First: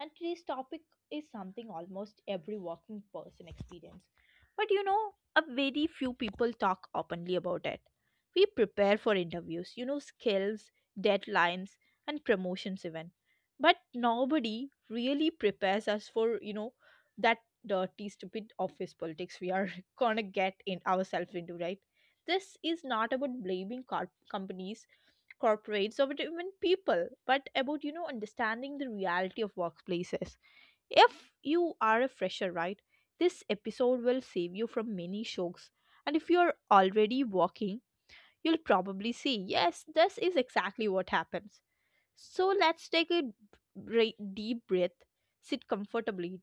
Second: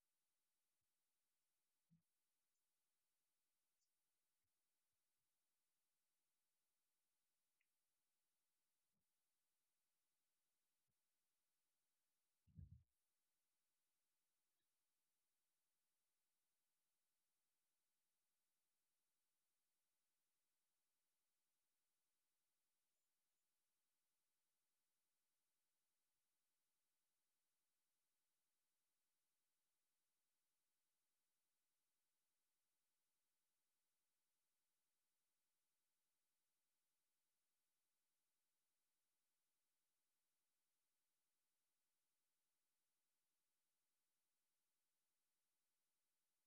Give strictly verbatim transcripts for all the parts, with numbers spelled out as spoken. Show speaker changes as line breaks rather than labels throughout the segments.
And today's topic is something almost every working person experience. But you know, a very few people talk openly about it. We prepare for interviews, you know, skills, deadlines, and promotions, even. But nobody really prepares us for, you know, that dirty, stupid office politics we are gonna get in ourselves into, right? This is not about blaming corp- companies corporates or even people, but about you know understanding the reality of workplaces. If you are a fresher, right, this episode will save you from many shocks. And if you are already working, you'll probably see yes, this is exactly what happens. So let's take a bre- deep breath, sit comfortably,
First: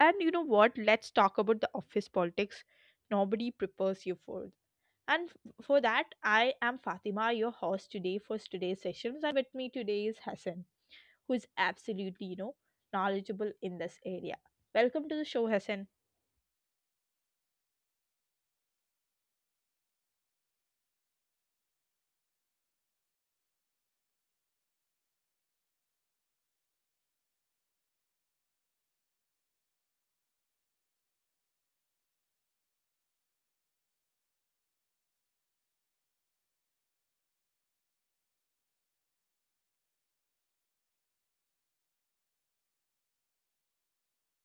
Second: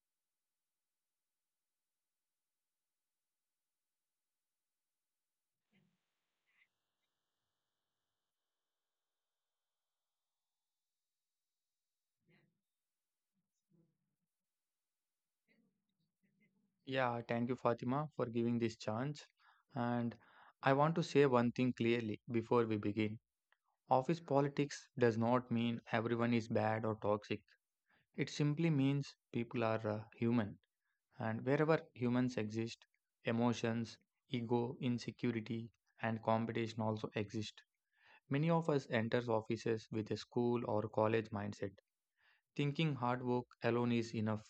and you know what? Let's talk about the office politics nobody prepares you for and f- for that, I am Fatima, your host today for today's sessions. And with me today is Hassan, who is absolutely, you know, knowledgeable in this area. Welcome to the show, Hassan.
Yeah, thank you, Fatima, for giving this chance. And I want to say one thing clearly before we begin. Office politics does not mean everyone is bad or toxic. It simply means people are uh, human. And wherever humans exist, emotions, ego, insecurity, and competition also exist. Many of us enters offices with a school or college mindset, thinking hard work alone is enough,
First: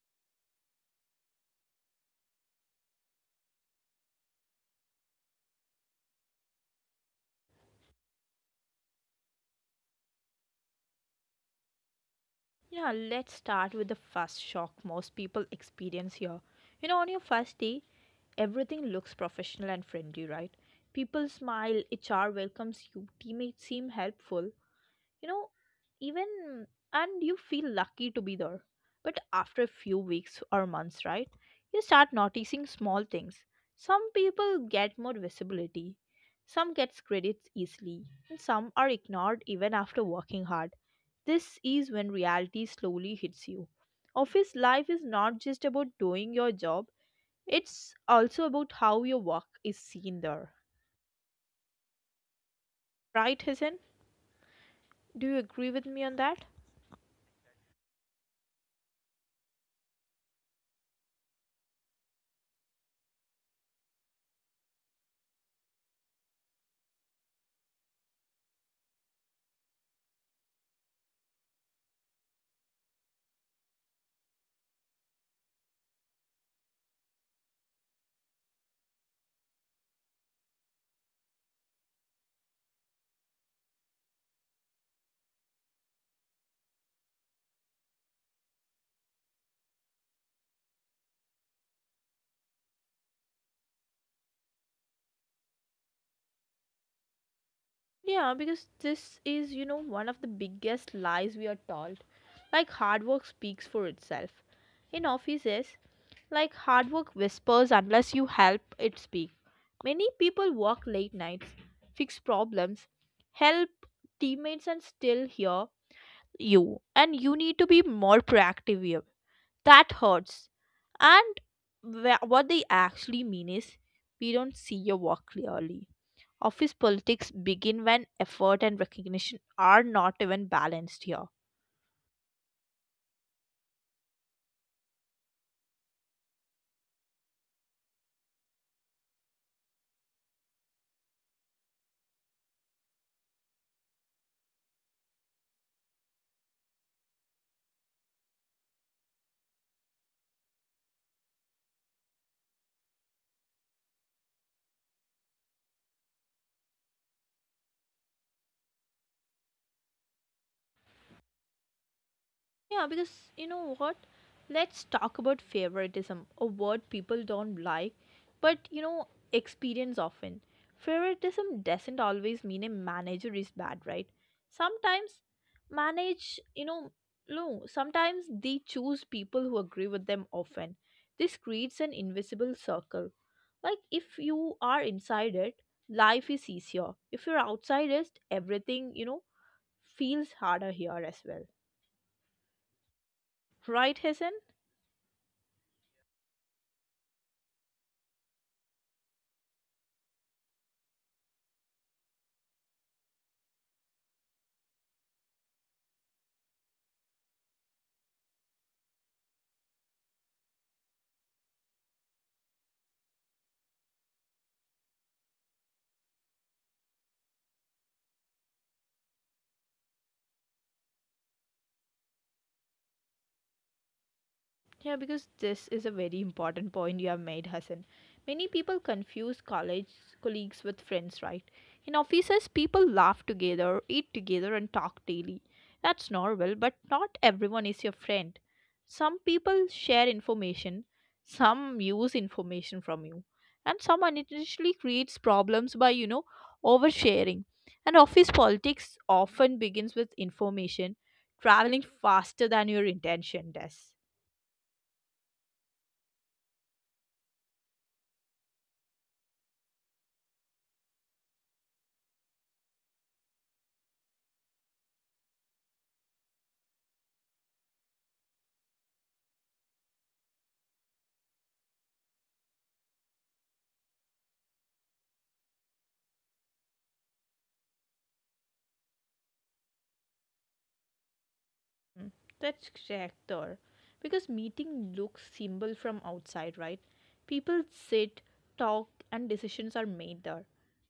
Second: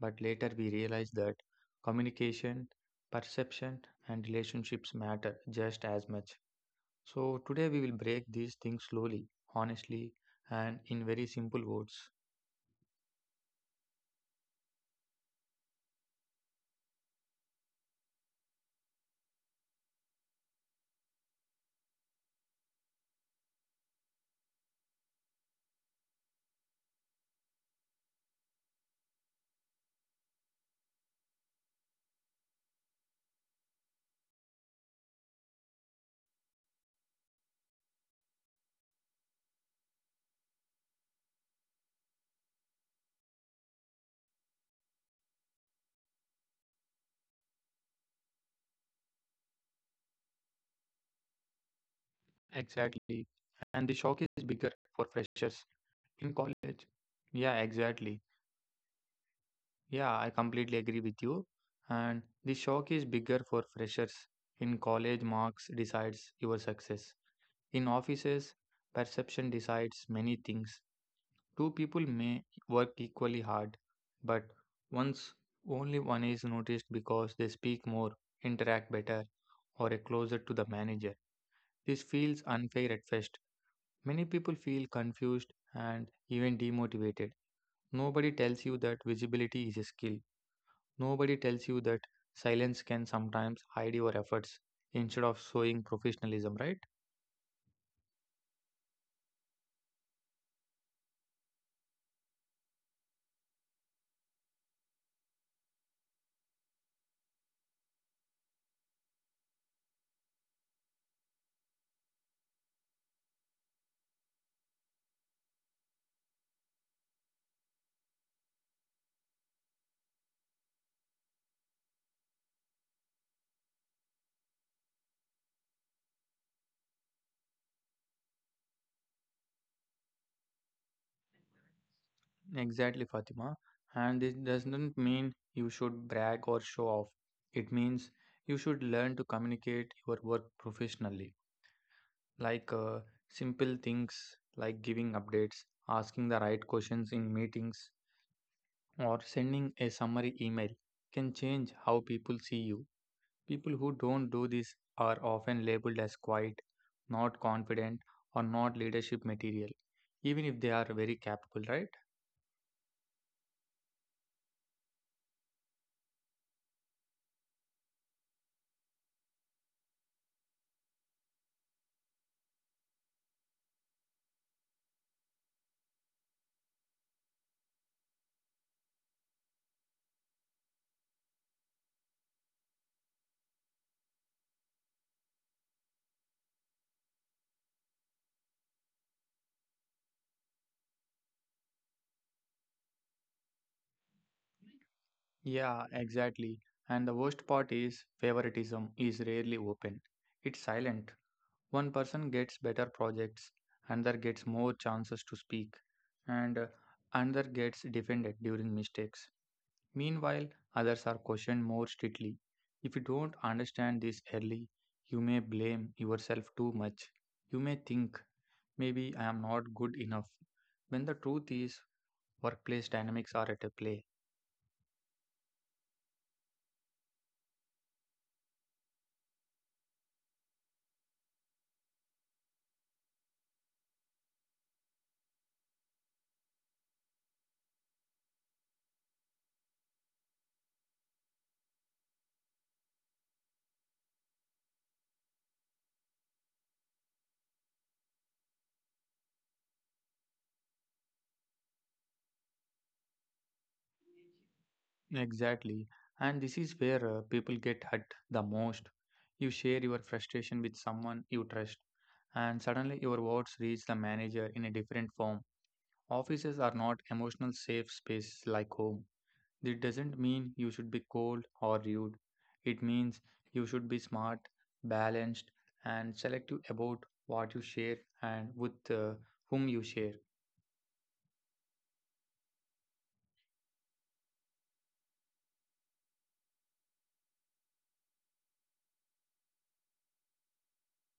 but later we realize that communication, perception, and relationships matter just as much. So, today we will break these things slowly, honestly, and in very simple words.
Yeah, let's start with the first shock most people experience here. You know, on your first day, everything looks professional and friendly, right? People smile, H R welcomes you, teammates seem helpful, you know even, and you feel lucky to be there. But after a few weeks or months, right, you start noticing small things. Some people get more visibility, some gets credits easily, and some are ignored even after working hard. This is when reality slowly hits you. Office life is not just about doing your job, it's also about how your work is seen there,
Exactly.
right, Hasan?
And the shock is bigger for
Do you
freshers
agree with me on
in
that?
college. Yeah, exactly. Yeah, I completely agree with you. And the shock is bigger for freshers in college, marks decides your success. In offices, perception decides many things. Two people may work equally hard, but once only one is noticed because they speak more, interact better, or are closer to the manager. This feels unfair at first. Many people feel confused and even demotivated. Nobody tells you that visibility is a skill. Nobody tells you that silence can sometimes hide your efforts instead of showing professionalism, right?
Yeah, because this is, you know, one of the biggest lies we are told. Like hard work speaks for itself. In offices, like hard work whispers unless you help it speak. Many people work late nights, fix problems, help teammates and still hear you. And you need to be more proactive here. That hurts. And wha- what they actually mean is we don't see your work clearly. Office politics begin when effort and recognition are not even balanced here.
Exactly, Fatima. And it doesn't mean you should brag or show off. It means you should learn to communicate your work professionally. Like uh, simple things like giving updates, asking the right questions in meetings, or sending a summary email can change how people see you. People who don't do this are often labeled as quiet, not confident, or not leadership material, even if they are very capable, right?
Yeah, because you know what? Let's talk about favoritism, a word people don't like, but you know, experience often. Favoritism doesn't always mean a manager is bad, right? Sometimes manage, you know, no, sometimes they choose people who agree with them often. This creates an invisible circle. Like if you are inside it, life is easier. If you're outside it, everything, you know, feels harder here as well. Right, Hasan?
Yeah, exactly. And the worst part is favoritism is rarely open. It's silent. One person gets better projects, another gets more chances to speak, and uh, another gets defended during mistakes. Meanwhile, others are questioned more strictly. If you don't understand this early, you may blame yourself too much. You may think, maybe I am not good enough, when the truth is, workplace dynamics are at play.
Yeah, because this is a very important point you have made, Hassan. Many people confuse college colleagues with friends, right? In offices, people laugh together, eat together, and talk daily. That's normal, but not everyone is your friend. Some people share information, some use information from you, and some unintentionally creates problems by, you know, oversharing. And office politics often begins with information traveling faster than your intention does.
Exactly. And this is where uh, people get hurt the most. You share your frustration with someone you trust, and suddenly your words reach the manager in a different form. Offices are not emotional safe spaces like home. This doesn't mean you should be cold or rude. It means you should be smart, balanced, and selective about what you share and with uh, whom you share.
Mm, that's correct, or because meeting looks simple from outside, right? People sit, talk, and decisions are made there.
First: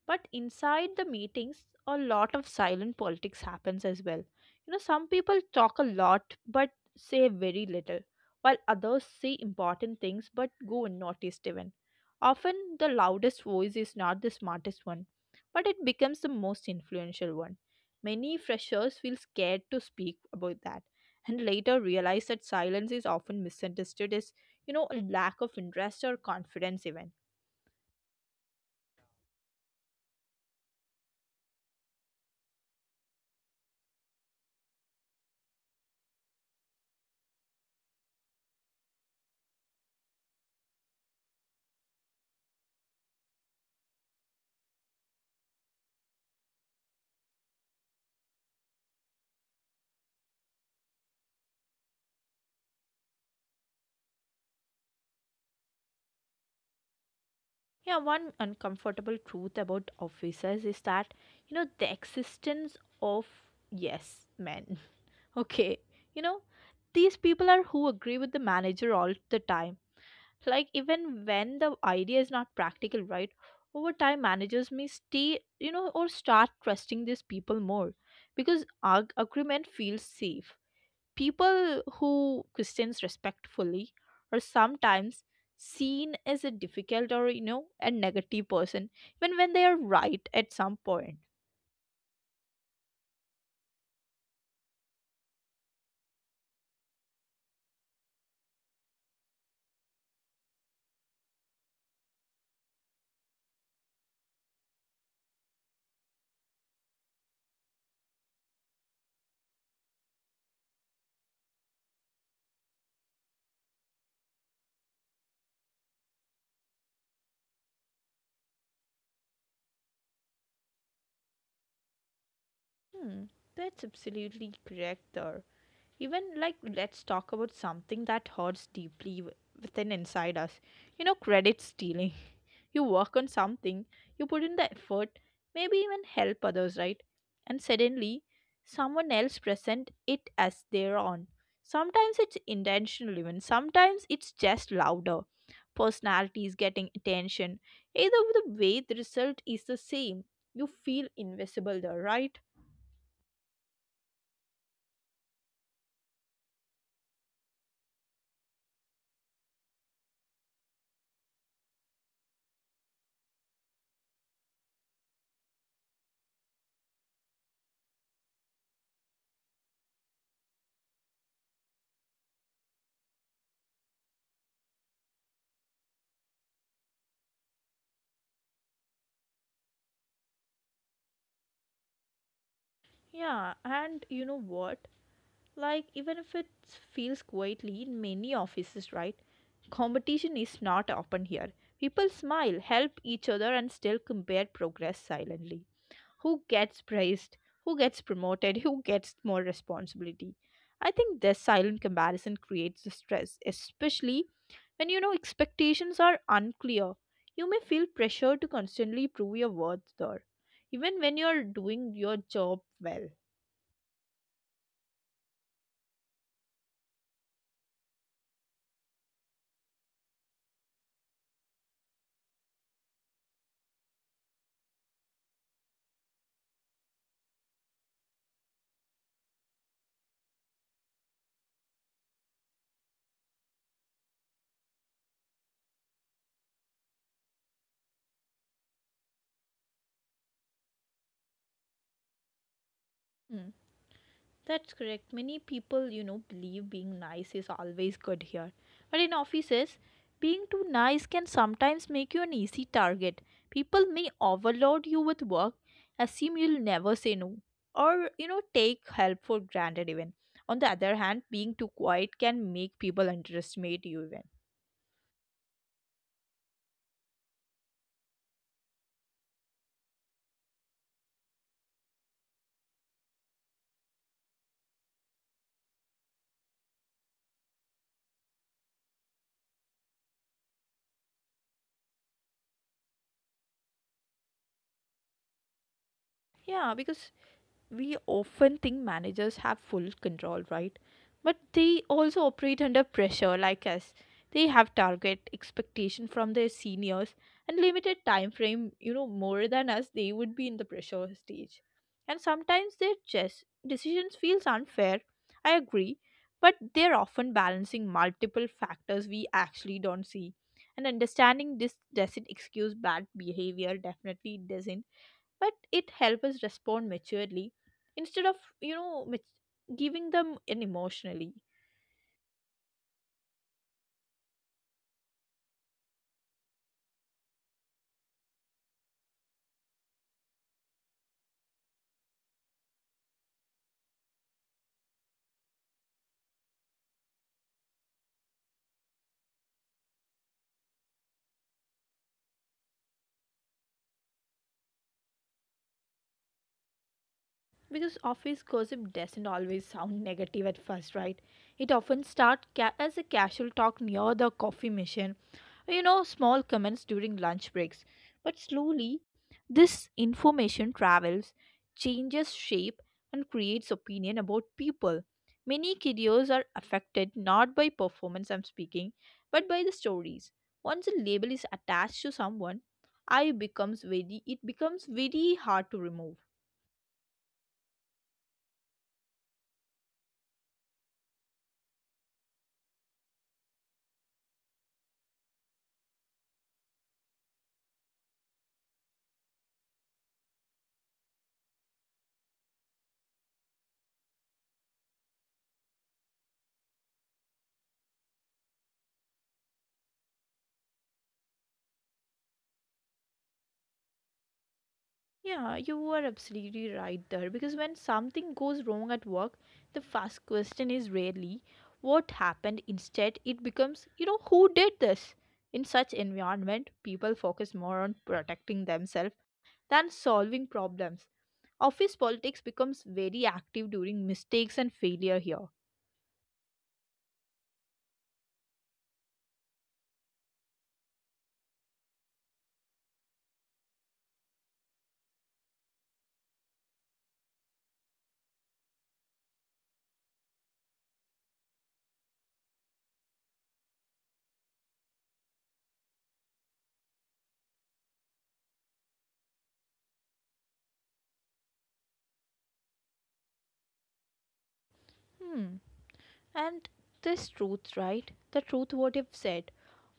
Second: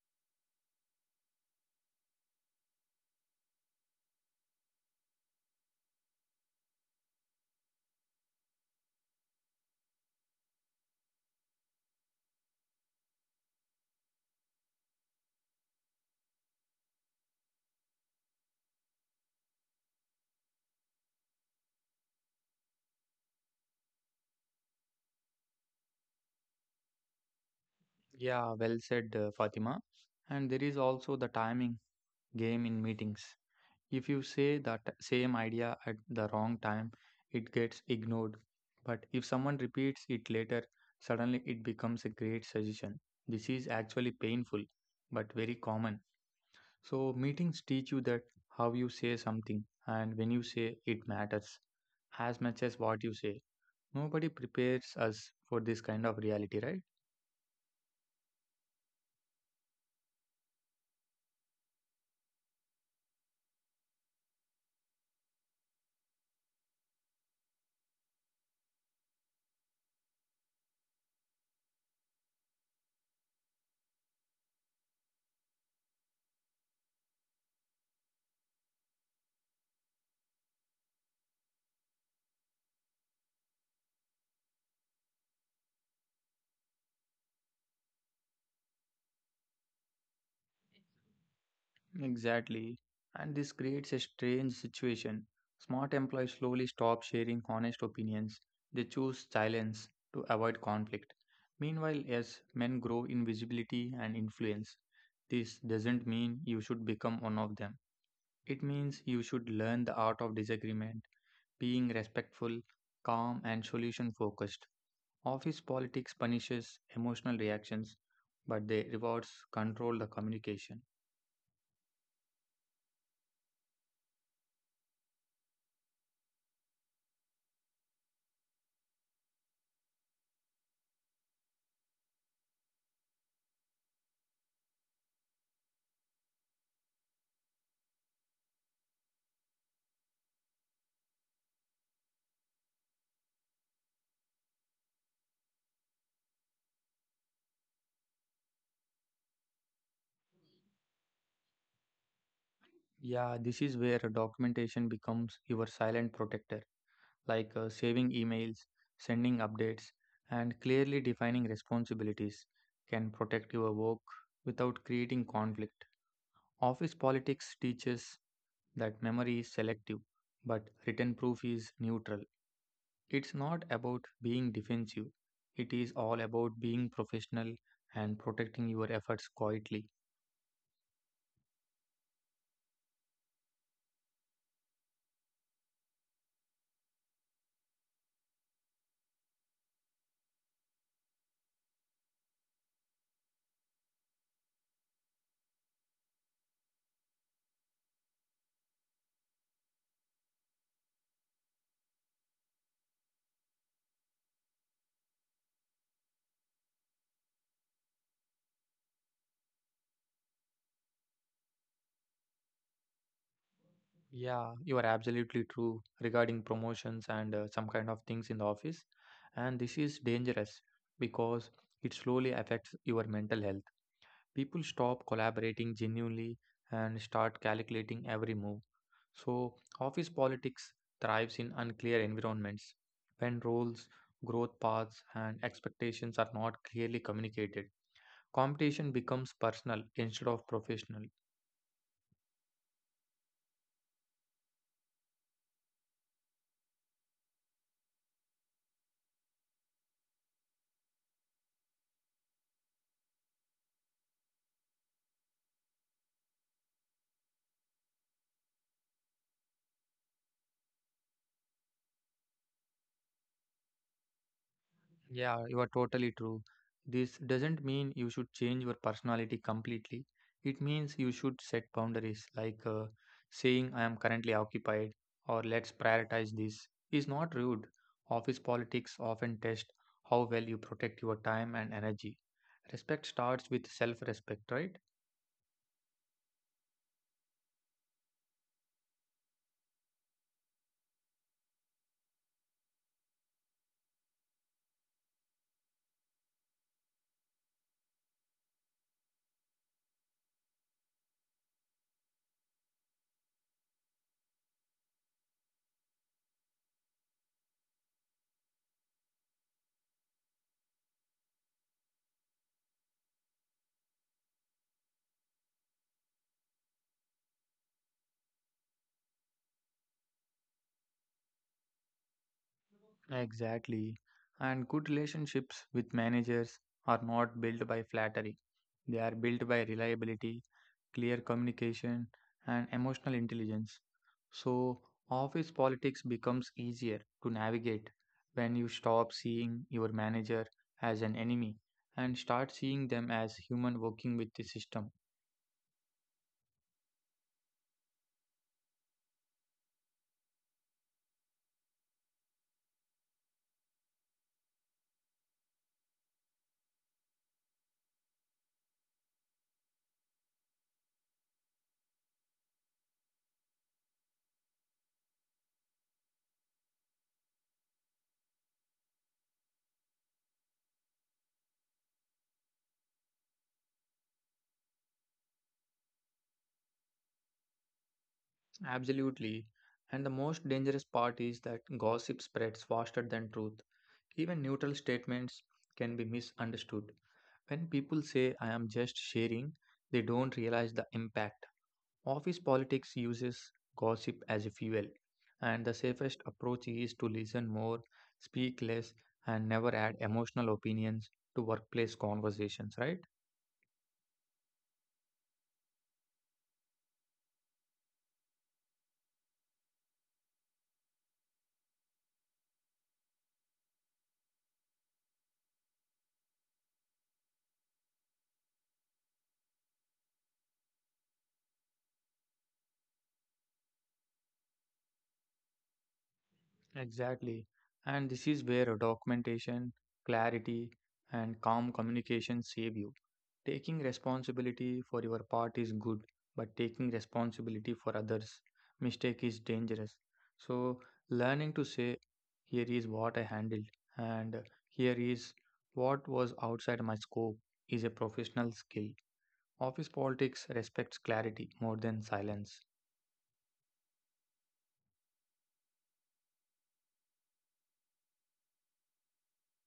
But inside the meetings, a lot of silent politics happens as well. You know, some people talk a lot but say very little, while others say important things but go unnoticed even. Often, the loudest voice is not the smartest one, but it becomes the most influential one. Many freshers feel scared to speak about that and later realized that silence is often misunderstood as, you know, a lack of interest or confidence, even.
Yeah, well said, uh, Fatima. And there is also the timing game in meetings. If you say that same idea at the wrong time, it gets ignored. But if someone repeats it later, suddenly it becomes a great suggestion. This is actually painful, but very common. So, meetings teach you that how you say something and when you say it matters as much as what you say. Nobody prepares us for this kind of reality, right?
Yeah, one uncomfortable truth about officers is that, you know, the existence of yes men. Okay, you know, these people are who agree with the manager all the time. Like, even when the idea is not practical, right? Over time, managers may stay, you know, or start trusting these people more because arg- agreement feels safe. People who Christians respectfully are sometimes seen as a difficult or you know a negative person even when they are right at some point.
Exactly. And this creates a strange situation. Smart employees slowly stop sharing honest opinions. They choose silence to avoid conflict. Meanwhile, as men grow in visibility and influence, this doesn't mean you should become one of them. It means you should learn the art of disagreement, being respectful, calm, and solution focused. Office politics punishes emotional reactions, but they rewards control the communication.
Hmm, that's absolutely correct there. Even like let's talk about something that hurts deeply w- within inside us. You know, credit stealing. You work on something, you put in the effort, maybe even help others, right? And suddenly, someone else present it as their own. Sometimes it's intentional, even sometimes it's just louder. Personality is getting attention. Either the way, the result is the same. You feel invisible there, right?
Yeah, this is where documentation becomes your silent protector, like uh, saving emails, sending updates, and clearly defining responsibilities can protect your work without creating conflict. Office politics teaches that memory is selective, but written proof is neutral. It's not about being defensive, it is all about being professional and protecting your efforts quietly.
Yeah, and you know what? Like, even if it feels quietly in many offices, right? Competition is not open here. People smile, help each other, and still compare progress silently. Who gets praised? Who gets promoted? Who gets more responsibility? I think this silent comparison creates the stress, especially when you know expectations are unclear. You may feel pressure to constantly prove your worth there, even when you're doing your job well.
Yeah, you are absolutely true regarding promotions and uh, some kind of things in the office. And this is dangerous because it slowly affects your mental health. People stop collaborating genuinely and start calculating every move. So, office politics thrives in unclear environments when roles, growth paths, and expectations are not clearly communicated. Competition becomes personal instead of professional.
Hmm. That's correct. Many people, you know, believe being nice is always good here. But in offices, being too nice can sometimes make you an easy target. People may overload you with work, assume you'll never say no, or, you know, take help for granted even. On the other hand, being too quiet can make people underestimate you even.
Yeah, you are totally true. This doesn't mean you should change your personality completely. It means you should set boundaries, like uh, saying, I am currently occupied, or let's prioritize this, is not rude. Office politics often test how well you protect your time and energy. Respect starts with self respect, right?
Yeah, because we often think managers have full control, right? But they also operate under pressure like us. They have target expectation from their seniors and limited time frame, you know, more than us, they would be in the pressure stage. And sometimes their just decisions feels unfair. I agree, but they're often balancing multiple factors we actually don't see. And understanding this doesn't excuse bad behavior, definitely doesn't, but it helps us respond maturely instead of you know mat- giving them in emotionally.
Exactly. And good relationships with managers are not built by flattery, they are built by reliability, clear communication, and emotional intelligence. So, office politics becomes easier to navigate when you stop seeing your manager as an enemy and start seeing them as human working with the system.
Because office gossip doesn't always sound negative at first, right? It often starts ca- as a casual talk near the coffee machine, you know, small comments during lunch breaks. But slowly, this information travels, changes shape, and creates opinion about people. Many careers are affected not by performance I'm speaking, but by the stories. Once a label is attached to someone, I becomes very it becomes very hard to remove.
Absolutely. And the most dangerous part is that gossip spreads faster than truth. Even neutral statements can be misunderstood. When people say, I am just sharing, they don't realize the impact. Office politics uses gossip as a fuel, and the safest approach is to listen more, speak less, and never add emotional opinions to workplace conversations, right?
Yeah, you are absolutely right there because when something goes wrong at work, the first question is rarely what happened. Instead, it becomes, you know, who did this? In such environment, people focus more on protecting themselves than solving problems. Office politics becomes very active during mistakes and failure here.
Exactly. And this is where documentation, clarity, and calm communication save you. Taking responsibility for your part is good, but taking responsibility for others' mistake is dangerous. So, learning to say, here is what I handled, and here is what was outside my scope, is a professional skill. Office politics respects clarity more than silence.
Hmm. And this truth, right? The truth what you've said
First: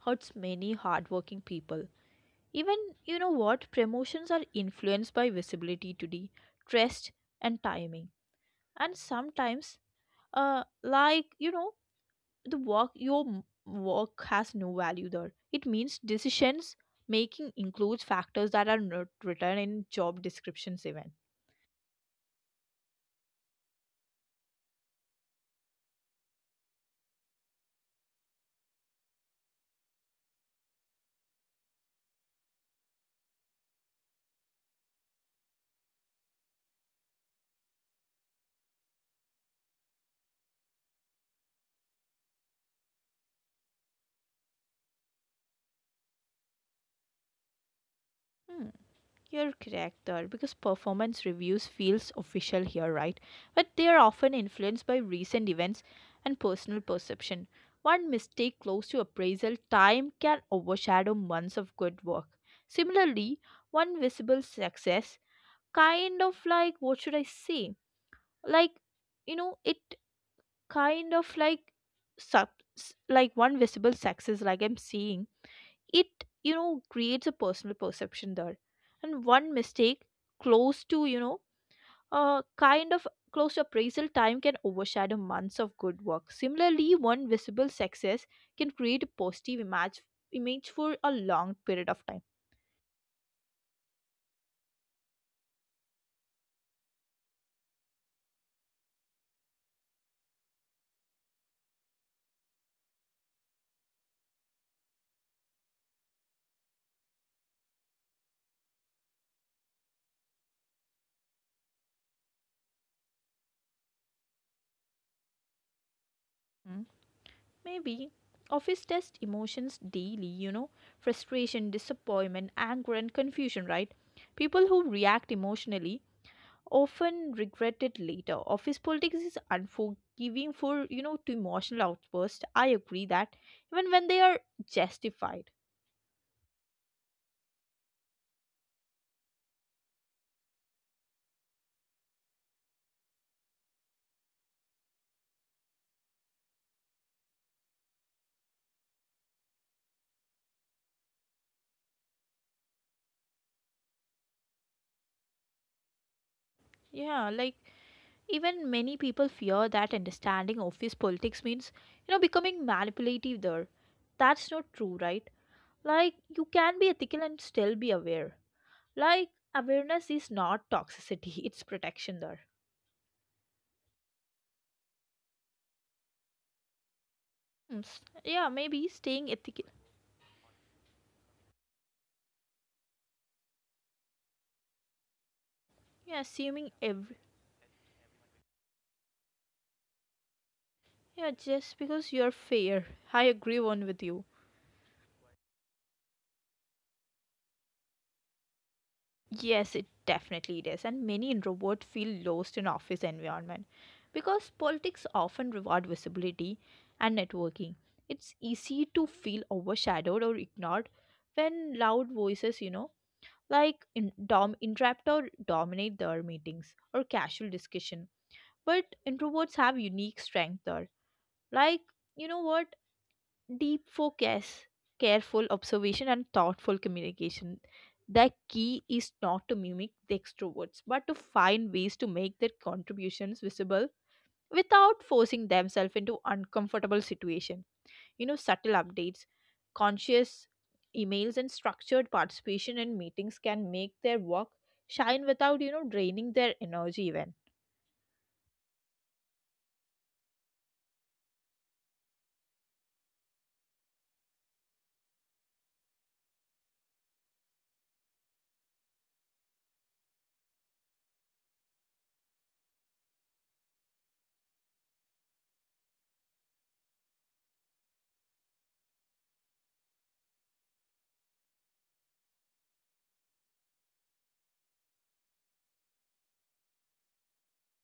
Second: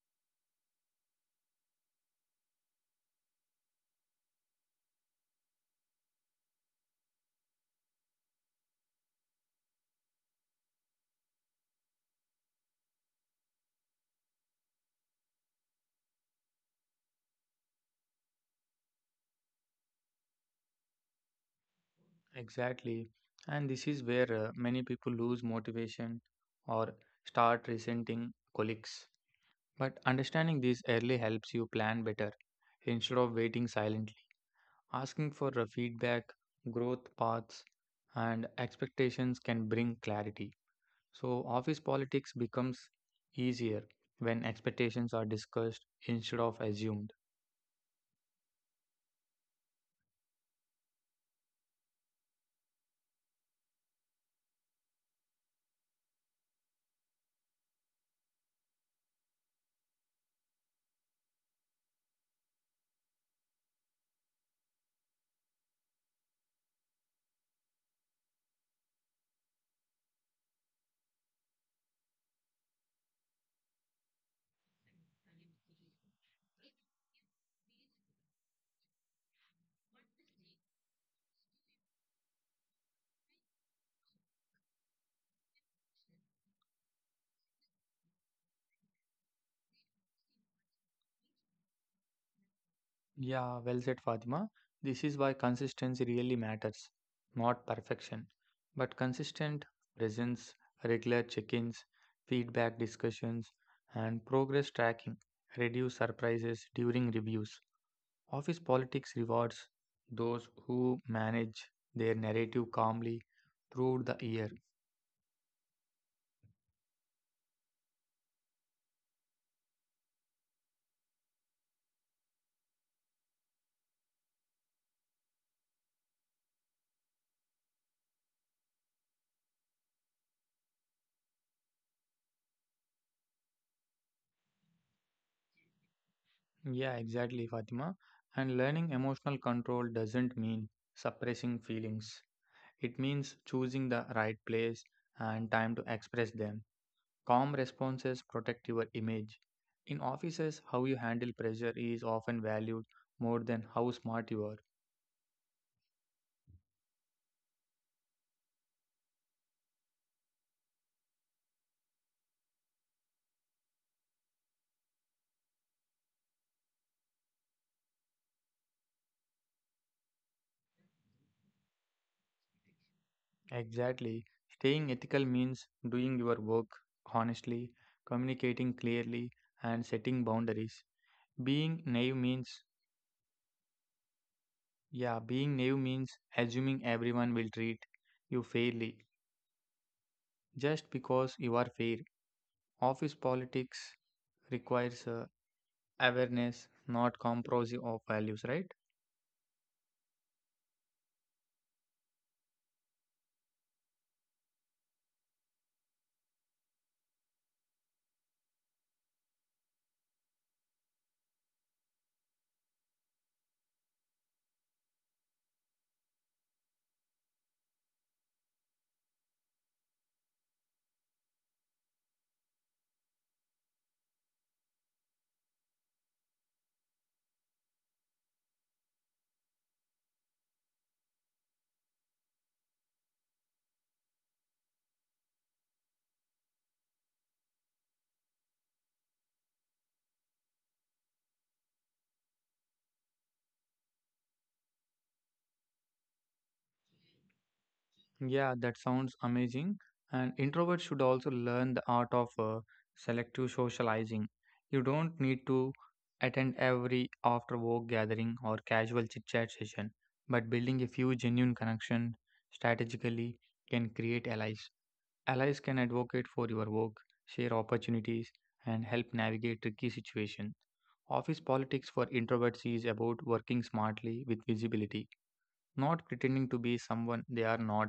hurts many hardworking people. Even, you know what, promotions are influenced by visibility today, trust, and timing. And sometimes, uh, like, you know, the work, your m- work has no value there. It means decisions making includes factors that are not written in job descriptions even.
Exactly. And this is where uh, many people lose motivation or start resenting colleagues. But understanding this early helps you plan better instead of waiting silently. Asking for a feedback, growth paths, and expectations can bring clarity. So, office politics becomes easier when expectations are discussed instead of assumed.
Hmm. You're correct there because performance reviews feels official here, right? But they are often influenced by recent events and personal perception. One mistake close to appraisal time can overshadow months of good work. Similarly, one visible success kind of like what should I say? Like you know, it kind of like sub s- like one visible success like I'm seeing it you know creates a personal perception there and one mistake close to you know uh kind of close to appraisal time can overshadow months of good work, similarly one visible success can create a positive image image for a long period of time.
Yeah, well said, Fatima. This is why consistency really matters, not perfection, but consistent presence, regular check ins, feedback discussions, and progress tracking reduce surprises during reviews. Office politics rewards those who manage their narrative calmly through the year.
Hmm? Maybe office test emotions daily, you know, frustration, disappointment, anger and confusion, right? People who react emotionally often regretted later. Office politics is unforgiving for, you know, to emotional outbursts. I agree that even when they are justified.
Yeah, exactly, Fatima. And learning emotional control doesn't mean suppressing feelings. It means choosing the right place and time to express them. Calm responses protect your image. In offices, how you handle pressure is often valued more than how smart you are.
Yeah, like even many people fear that understanding office politics means, you know, becoming manipulative there. That's not true, right? Like you can be ethical and still be aware. Like awareness is not toxicity, it's protection there.
Exactly. Staying ethical means doing your work honestly,
Hmm,
communicating
s-
clearly,
Yeah, maybe
and
staying
setting
ethical.
boundaries. Being naive means, yeah, being naive means assuming
Yeah,
everyone
assuming
will treat
every.
you fairly just because you are
Yeah,
fair.
just because you're
Office
fair. I
politics
agree one with you.
requires uh, awareness, not compromise of values, right?
Yes, it definitely is. And many introverts feel lost in office environment because politics often reward visibility and networking. It's easy to feel overshadowed or ignored when loud voices, you know, like in dom interrupt or dominate their meetings or casual discussion. But introverts have unique strength there. Like, you know what? Deep focus, careful observation, and thoughtful communication. The key is not to mimic the extroverts, but to find ways to make their contributions visible without forcing themselves into uncomfortable situations. You know, subtle updates, conscious emails, and structured participation in meetings can make their work shine without, you know, draining their energy even.
Yeah, that sounds amazing. And introverts should also learn the art of uh, selective socializing. You don't need to attend every after work gathering or casual chit chat session, but building a few genuine connections strategically can create allies. Allies can advocate for your work, share opportunities, and help navigate tricky situations. Office politics for introverts is about working smartly with visibility, not pretending to be someone they are not.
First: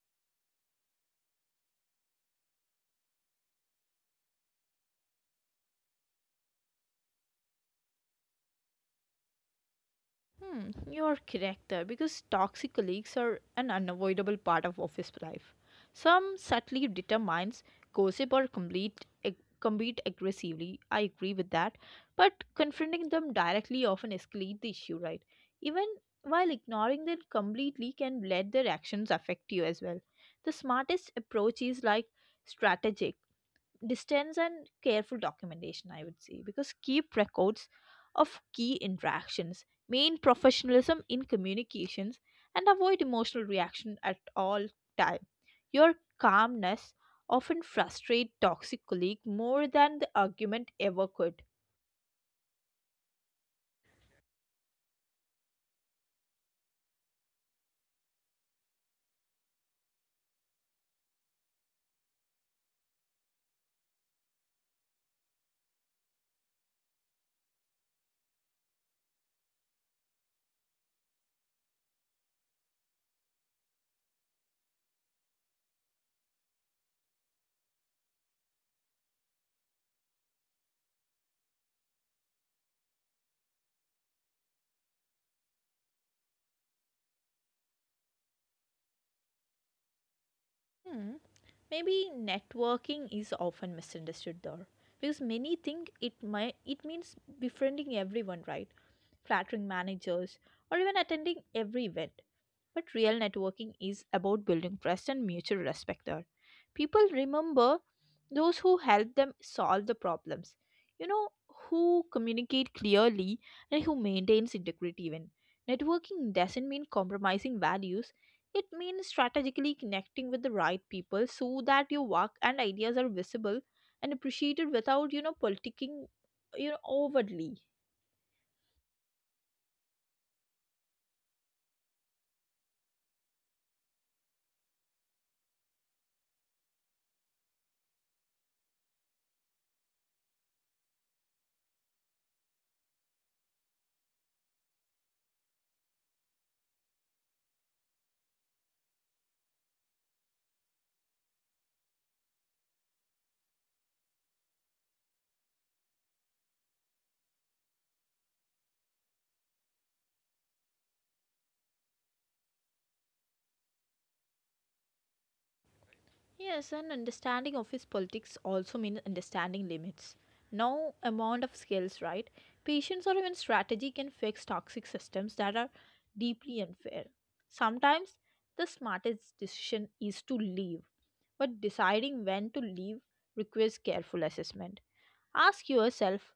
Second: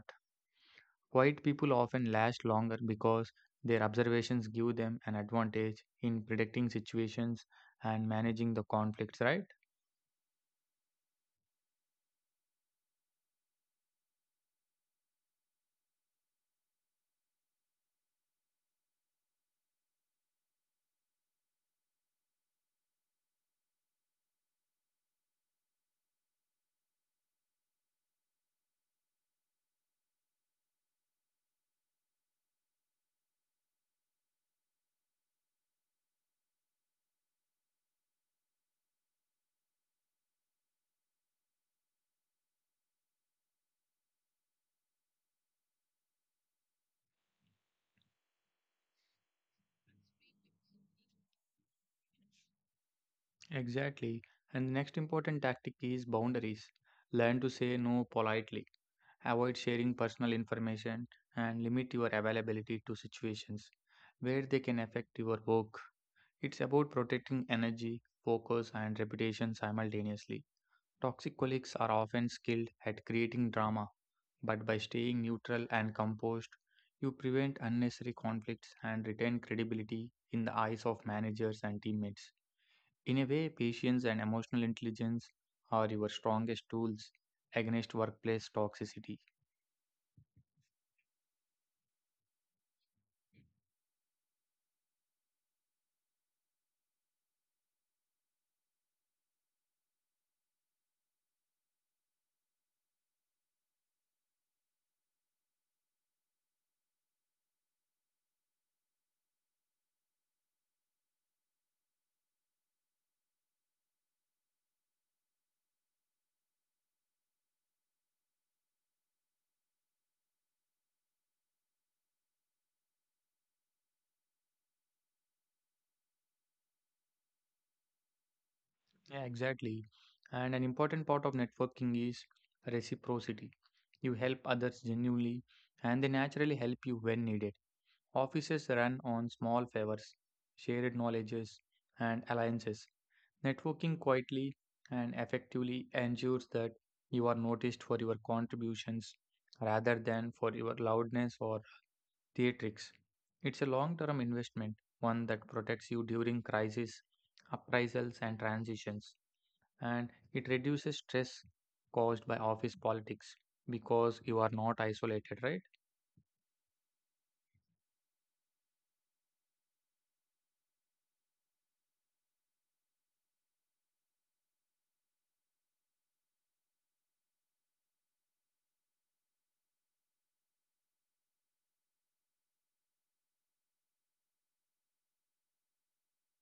Quiet people often last longer because their observations give them an advantage in predicting situations and managing the conflicts, right?
Hmm, you're correct there because toxic colleagues are an unavoidable part of office life. Some subtly determines gossip or complete ag- compete aggressively. I agree with that, but confronting them directly often escalate the issue, right? Even while ignoring them completely can let their actions affect you as well. The smartest approach is like strategic distance and careful documentation, I would say, because keep records of key interactions, main professionalism in communications, and avoid emotional reaction at all time. Your calmness often frustrate toxic colleague more than the argument ever could.
Exactly. And the next important tactic is boundaries. Learn to say no politely, avoid sharing personal information, and limit your availability to situations where they can affect your work. It's about protecting energy, focus, and reputation simultaneously. Toxic colleagues are often skilled at creating drama, but by staying neutral and composed, you prevent unnecessary conflicts and retain credibility in the eyes of managers and teammates. In a way, patience and emotional intelligence are your strongest tools against workplace toxicity.
hmm. Maybe networking is often misunderstood there because many think it might it means befriending everyone, right? Flattering managers, or even attending every event. But real networking is about building trust and mutual respect. There. People remember those who help them solve the problems, you know, who communicate clearly and who maintains integrity even. Networking doesn't mean compromising values. It means strategically connecting with the right people so that your work and ideas are visible and appreciated without, you know, politicking, you know, overtly.
Yeah, exactly. And an important part of networking is reciprocity. You help others genuinely, and they naturally help you when needed. Offices run on small favors, shared knowledges, and alliances. Networking quietly and effectively ensures that you are noticed for your contributions rather than for your loudness or theatrics. It's a long term investment, one that protects you during crises, uprisals, and transitions, and it reduces stress caused by office politics because you are not isolated, right?
Yes, and understanding office politics also means understanding limits. No amount of skills, right? Patience or even strategy can fix toxic systems that are deeply unfair. Sometimes the smartest decision is to leave, but deciding when to leave requires careful assessment. Ask yourself,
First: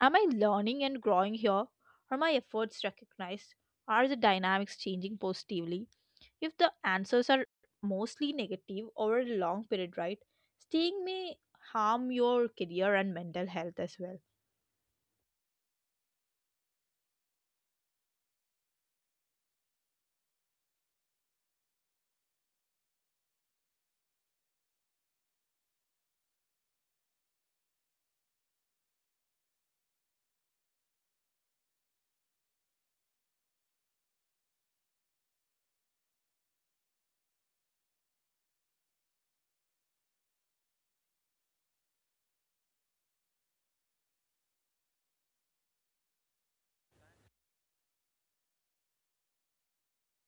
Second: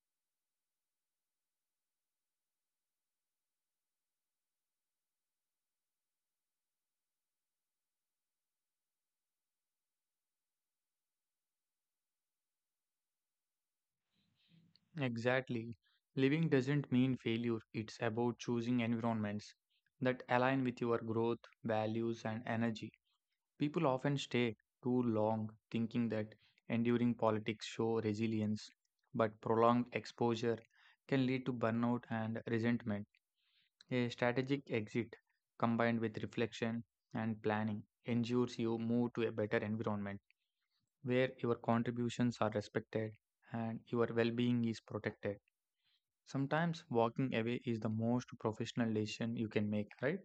am I learning and growing here? Are my efforts recognized? Are the dynamics changing positively? If the answers are mostly negative over a long period, right, staying may harm your career and mental health as well.
Exactly. Living doesn't mean failure, it's about choosing environments that align with your growth, values, and energy. People often stay too long thinking that enduring politics show resilience, but prolonged exposure can lead to burnout and resentment. A strategic exit combined with reflection and planning ensures you move to a better environment where your contributions are respected and your well-being is protected. Sometimes walking away is the most professional decision you can make, right?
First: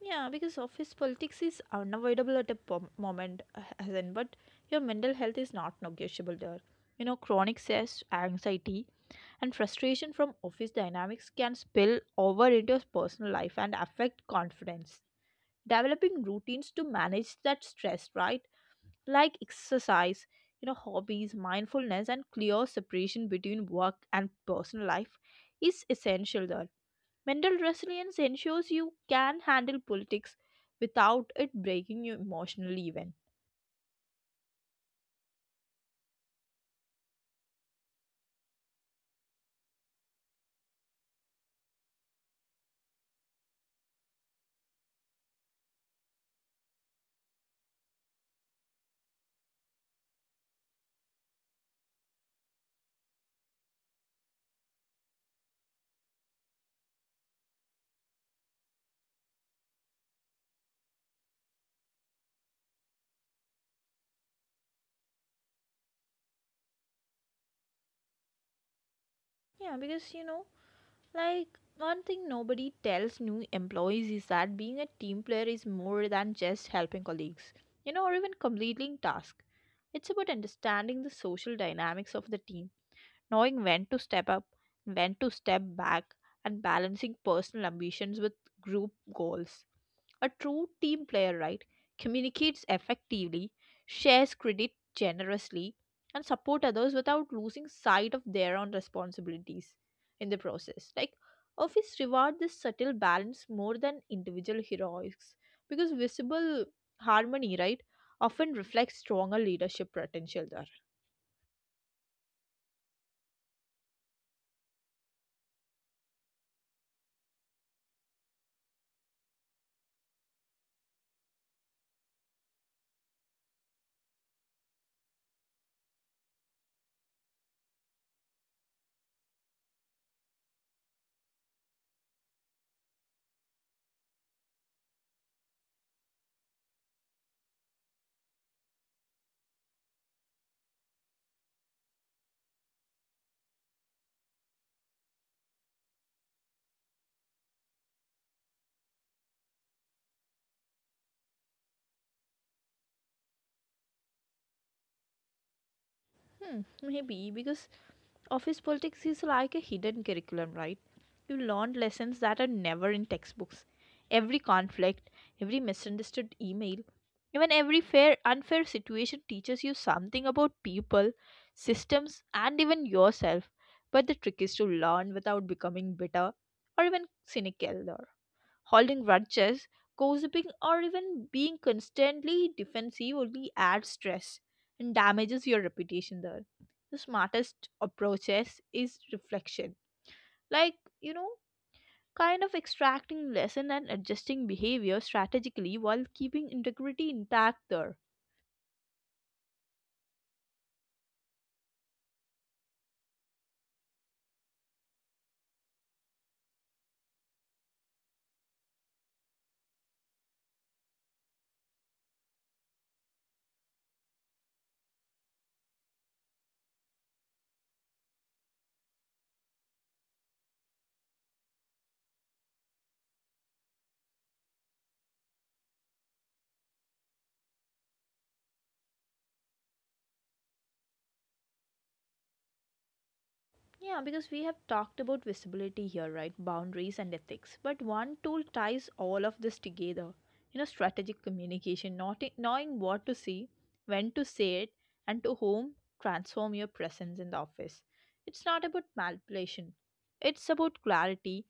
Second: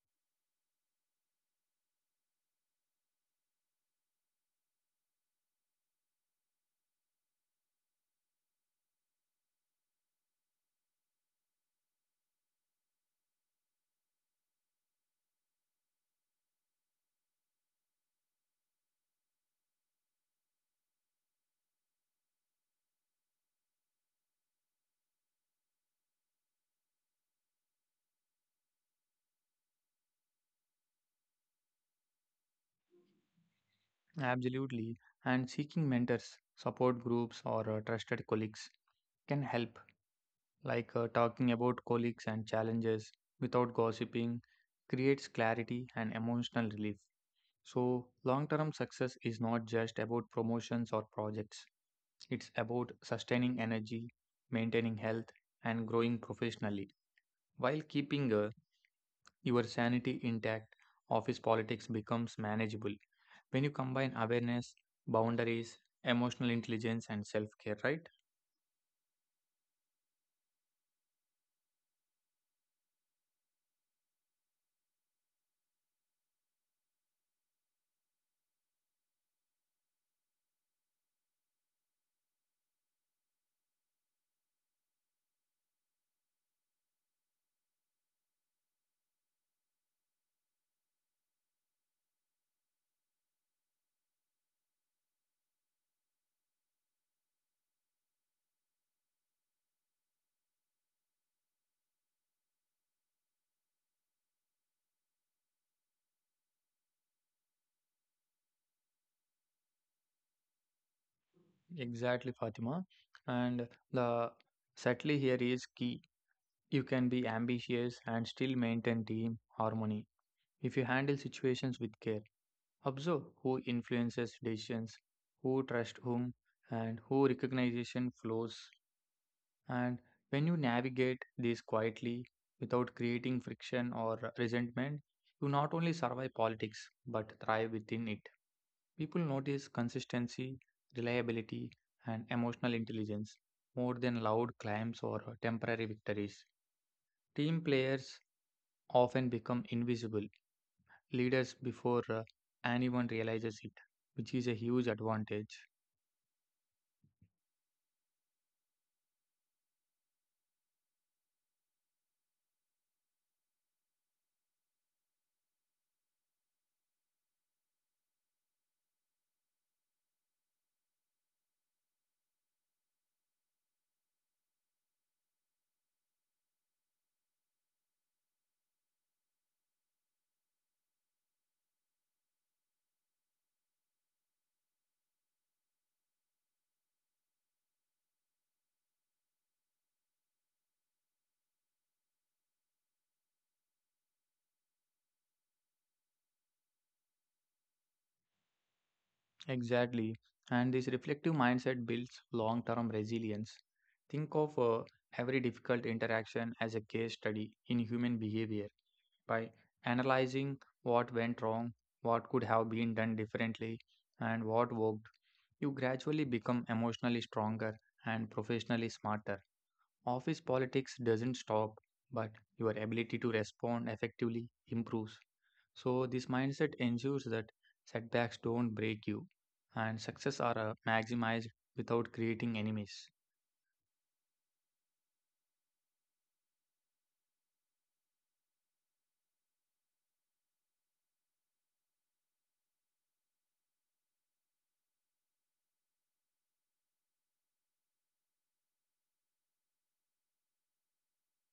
Yeah, because office politics is unavoidable at a pom- moment, uh, as in, but your mental health is not negotiable there. You know, chronic stress, anxiety, and frustration from office dynamics can spill over into your personal life and affect confidence. Developing routines to manage that stress, right? Like exercise, you know, hobbies, mindfulness, and clear separation between work and personal life is essential there. Mental resilience ensures you can handle politics without it breaking you emotionally, even.
Absolutely. And seeking mentors, support groups, or uh, trusted colleagues can help, like uh, talking about colleagues and challenges without gossiping creates clarity and emotional relief. So, long term success is not just about promotions or projects, it's about sustaining energy, maintaining health, and growing professionally while keeping a your sanity intact. Office politics becomes manageable when you combine awareness, boundaries, emotional intelligence, and self care, right?
Yeah, because you know, like, one thing nobody tells new employees is that being a team player is more than just helping colleagues, you know, or even completing tasks. It's about understanding the social dynamics of the team, knowing when to step up, when to step back, and balancing personal ambitions with group goals. A true team player, right, communicates effectively, shares credit generously, and support others without losing sight of their own responsibilities in the process. Like, office reward this subtle balance more than individual heroics because visible harmony, right, often reflects stronger leadership potential there.
Exactly, Fatima. And the subtly here is key. You can be ambitious and still maintain team harmony if you handle situations with care. Observe who influences decisions, who trusts whom, and who recognition flows. And when you navigate this quietly without creating friction or resentment, you not only survive politics but thrive within it. People notice consistency, reliability, and emotional intelligence more than loud claims or temporary victories. Team players often become invisible leaders before uh, anyone realizes it, which is a huge advantage.
Hmm, maybe because office politics is like a hidden curriculum, right? You learn lessons that are never in textbooks. Every conflict, every misunderstood email, even every fair unfair situation teaches you something about people, systems, and even yourself. But the trick is to learn without becoming bitter or even cynical. Holding grudges, gossiping, or even being constantly defensive only adds stress and damages your reputation there. The smartest approaches is reflection. Like, you know, kind of extracting lesson and adjusting behavior strategically while keeping integrity intact there.
Exactly. And this reflective mindset builds long term resilience. Think of uh, every difficult interaction as a case study in human behavior. By analyzing what went wrong, what could have been done differently, and what worked, you gradually become emotionally stronger and professionally smarter. Office politics doesn't stop, but your ability to respond effectively improves. So, this mindset ensures that setbacks don't break you and success are uh, maximized without creating enemies.
Yeah, because we have talked about visibility here, right? Boundaries and ethics. But one tool ties all of this together. You know, strategic communication, not knowing what to see, when to say it, and to whom transform your presence in the office. It's not about manipulation. It's about clarity,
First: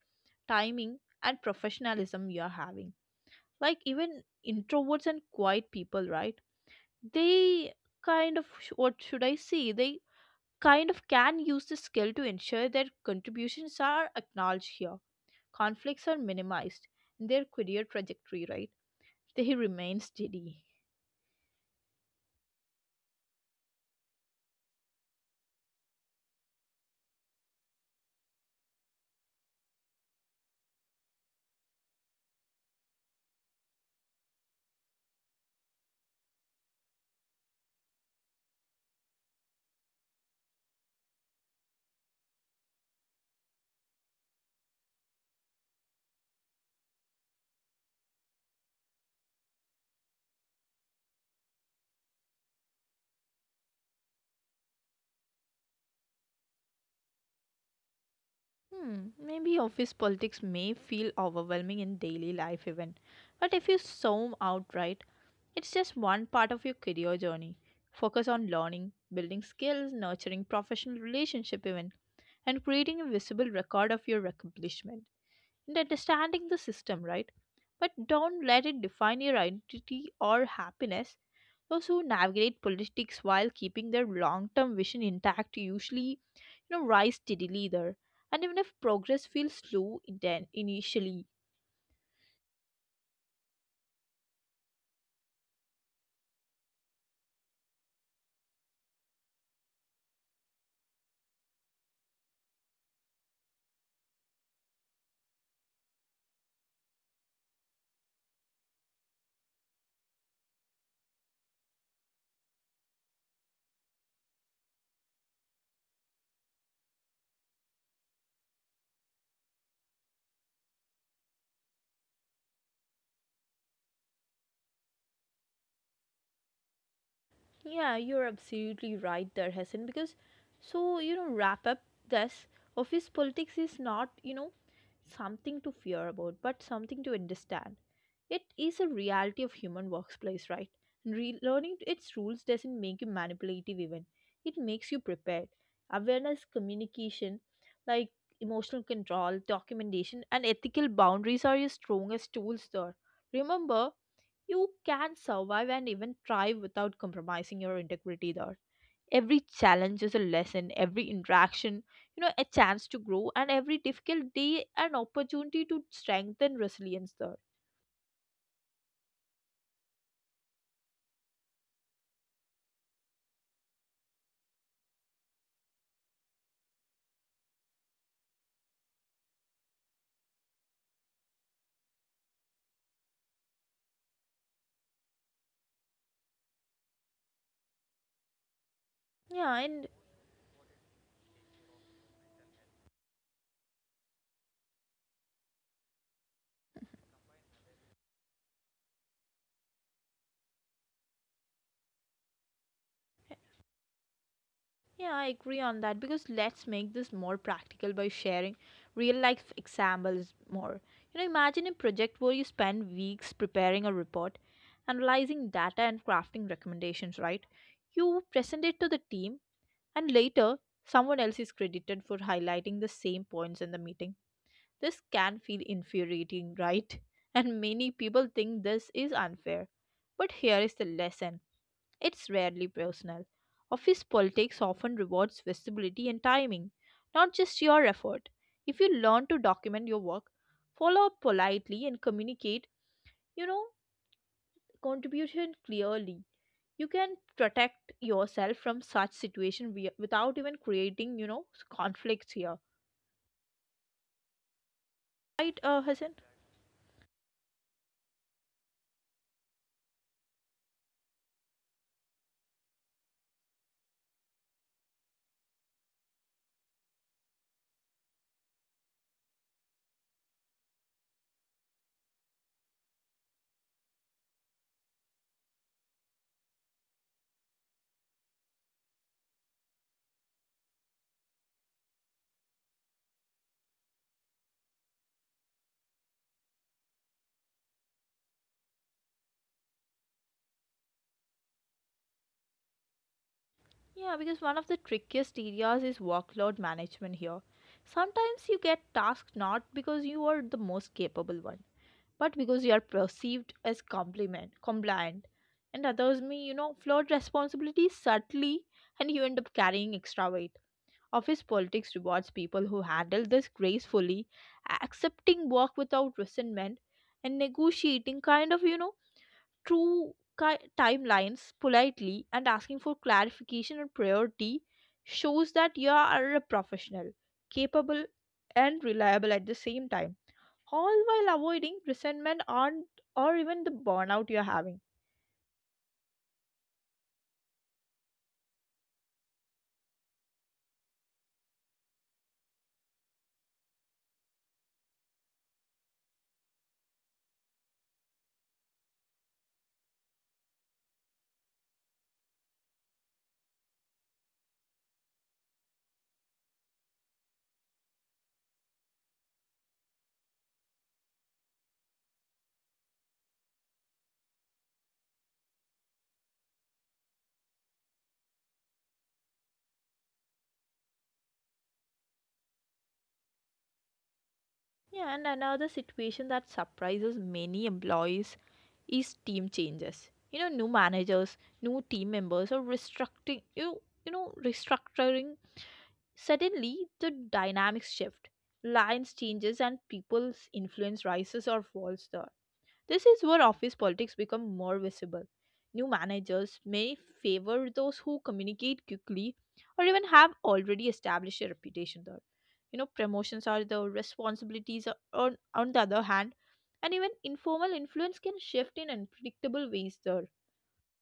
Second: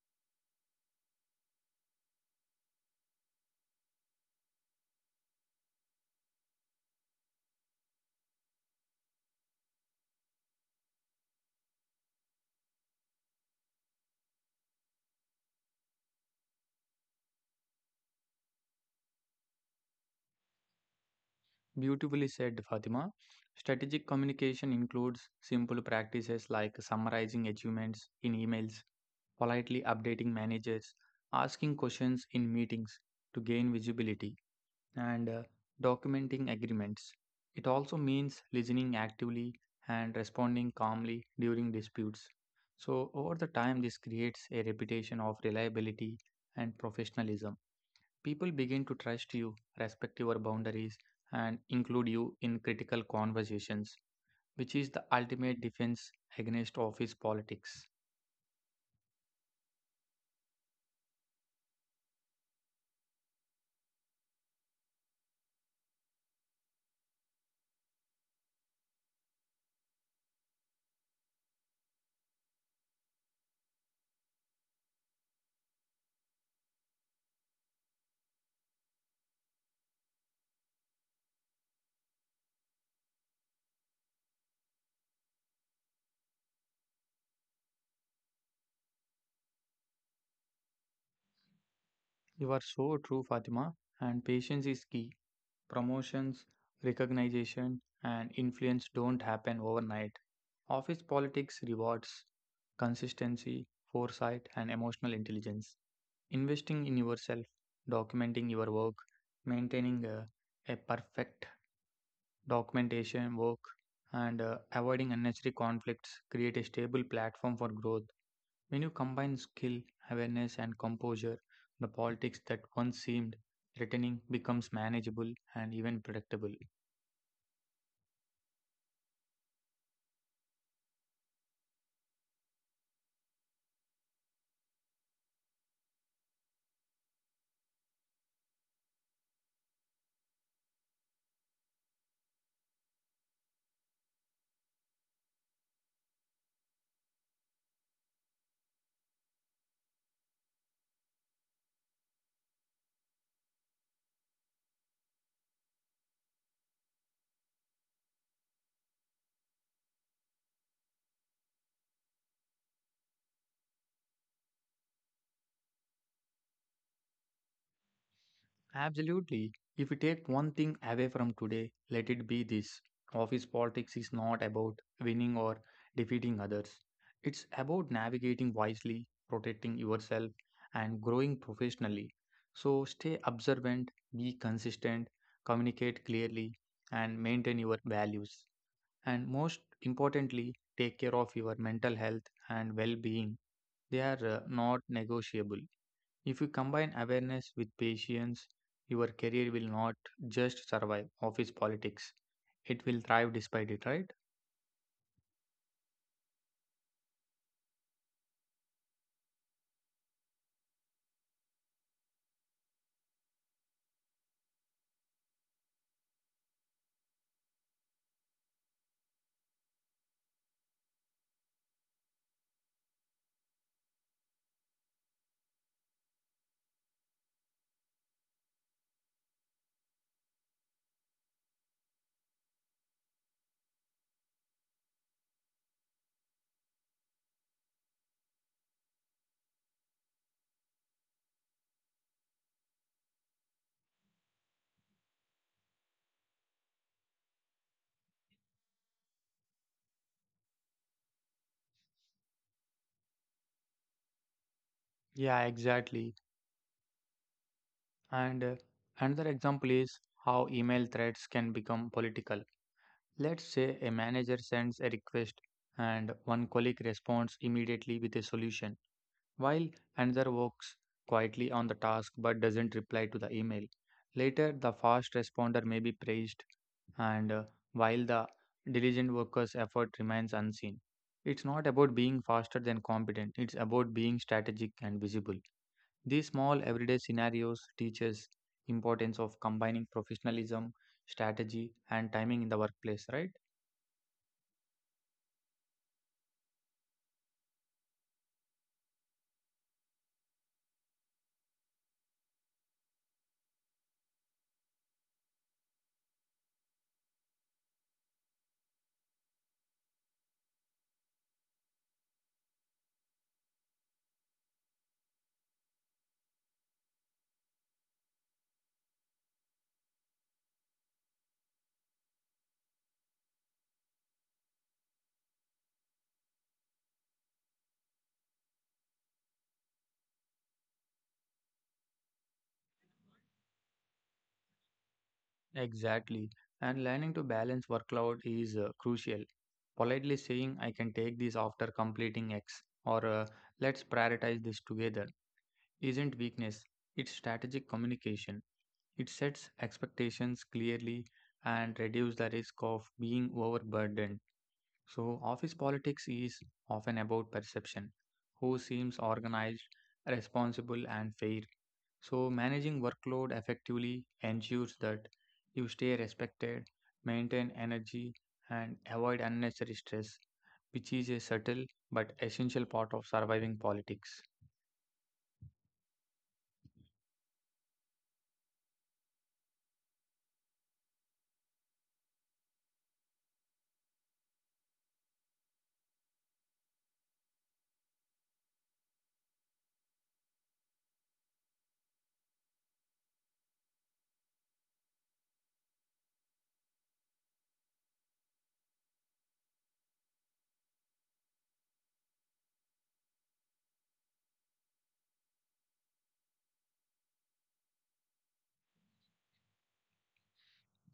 timing, and professionalism you're having. Like, even introverts and quiet people, right? They kind of sh- what should I say? They kind of can use this skill to ensure their contributions are acknowledged here. Conflicts are minimized in their career trajectory, right? They remain steady.
Beautifully said, Fatima. Strategic communication includes simple practices like summarizing achievements in emails, politely updating managers, asking questions in meetings to gain visibility, and uh, documenting agreements. It also means listening actively and responding calmly during disputes. So, over the time, this creates a reputation of reliability and professionalism. People begin to trust you, respect your boundaries, and include you in critical conversations, which is the ultimate defense against office politics.
Hmm, maybe office politics may feel overwhelming in daily life, even. But if you zoom out, right, it's just one part of your career journey. Focus on learning, building skills, nurturing professional relationship even, and creating a visible record of your accomplishment, and understanding the system, right? But don't let it define your identity or happiness. Those who navigate politics while keeping their long term vision intact usually, you know, rise steadily there. And even if progress feels slow inten- initially.
You are so true, Fatima, and patience is key. Promotions, recognition, and influence don't happen overnight. Office politics rewards consistency, foresight, and emotional intelligence. Investing in yourself, documenting your work, maintaining a, a perfect documentation work, and uh, avoiding unnecessary conflicts create a stable platform for growth. When you combine skill, awareness, and composure, the politics that once seemed threatening becomes manageable and even predictable.
Yeah, you're absolutely right there, Hassan. Because, so, you know, wrap up this office politics is not, you know, something to fear about, but something to understand. It is a reality of human workplace, right? And relearning its rules doesn't make you manipulative even. It makes you prepared. Awareness, communication, like emotional control, documentation, and ethical boundaries are your strongest tools there. Remember, you can survive and even thrive without compromising your integrity there. Every challenge is a lesson, every interaction, you know, a chance to grow, and every difficult day an opportunity to strengthen resilience there.
Absolutely. If we take one thing away from today, let it be this. Office politics is not about winning or defeating others. It's about navigating wisely, protecting yourself, and growing professionally. So stay observant, be consistent, communicate clearly, and maintain your values. And most
Yeah, and
importantly, take care of your mental health and well being. They are uh, not negotiable. If you combine awareness with patience, your career will not just survive office politics. It will thrive despite it, right?
yeah, I agree on that because let's make this more practical by sharing real life examples more. You know, imagine a project where you spend weeks preparing a report, analyzing data, and crafting recommendations, right? You present it to the team, and later, someone else is credited for highlighting the same points in the meeting. This can feel infuriating, right? And many people think this is unfair. But here is the lesson, it's rarely personal. Office politics often rewards visibility and timing, not just your effort. If you learn to document your work, follow up politely, and communicate, you know, contribution clearly, you can protect yourself from such situation wi- without even creating, you know, conflicts here.
Yeah,
Right, uh,
exactly.
Hassan?
And uh, another example is how email threads can become political. Let's say a manager sends a request and one colleague responds immediately with a solution, while another works quietly on the task but doesn't reply to the email. Later, the fast responder may be praised, and uh, while the diligent worker's effort remains unseen. It's not about being faster than competent, it's about being strategic and visible. These small everyday scenarios teach us importance of combining professionalism, strategy and timing in the workplace, right?
Yeah, because one of the trickiest areas is workload management here. Sometimes you get tasked not because you are the most capable one, but because you are perceived as compliment, compliant, and others may, you know, float responsibilities subtly and you end up carrying extra weight. Office politics rewards people who handle this gracefully, accepting work without resentment, and negotiating kind of, you know, true ki- timelines politely and asking for clarification and priority shows that you are a professional, capable, and reliable at the same time, all while avoiding resentment and or even the burnout you're having.
Exactly. And learning to balance workload is uh, crucial. Politely saying, I can take this after completing X, or uh, let's prioritize this together, isn't weakness. It's strategic communication. It sets expectations clearly and reduces the risk of being overburdened. So, office politics is often about perception, who seems organized, responsible, and fair, so, managing workload effectively ensures that you stay respected, maintain energy, and avoid unnecessary stress, which is a subtle but essential part of surviving politics.
Yeah, and another situation that surprises many employees is team changes. You know, new managers, new team members, or restructuring you you know restructuring Suddenly, the dynamics shift. Lines changes and people's influence rises or falls there. This is where office politics become more visible. New managers may favor those who communicate quickly or even have already established a reputation there. You know, promotions are the responsibilities are on, on the other hand, and even informal influence can shift in unpredictable ways there.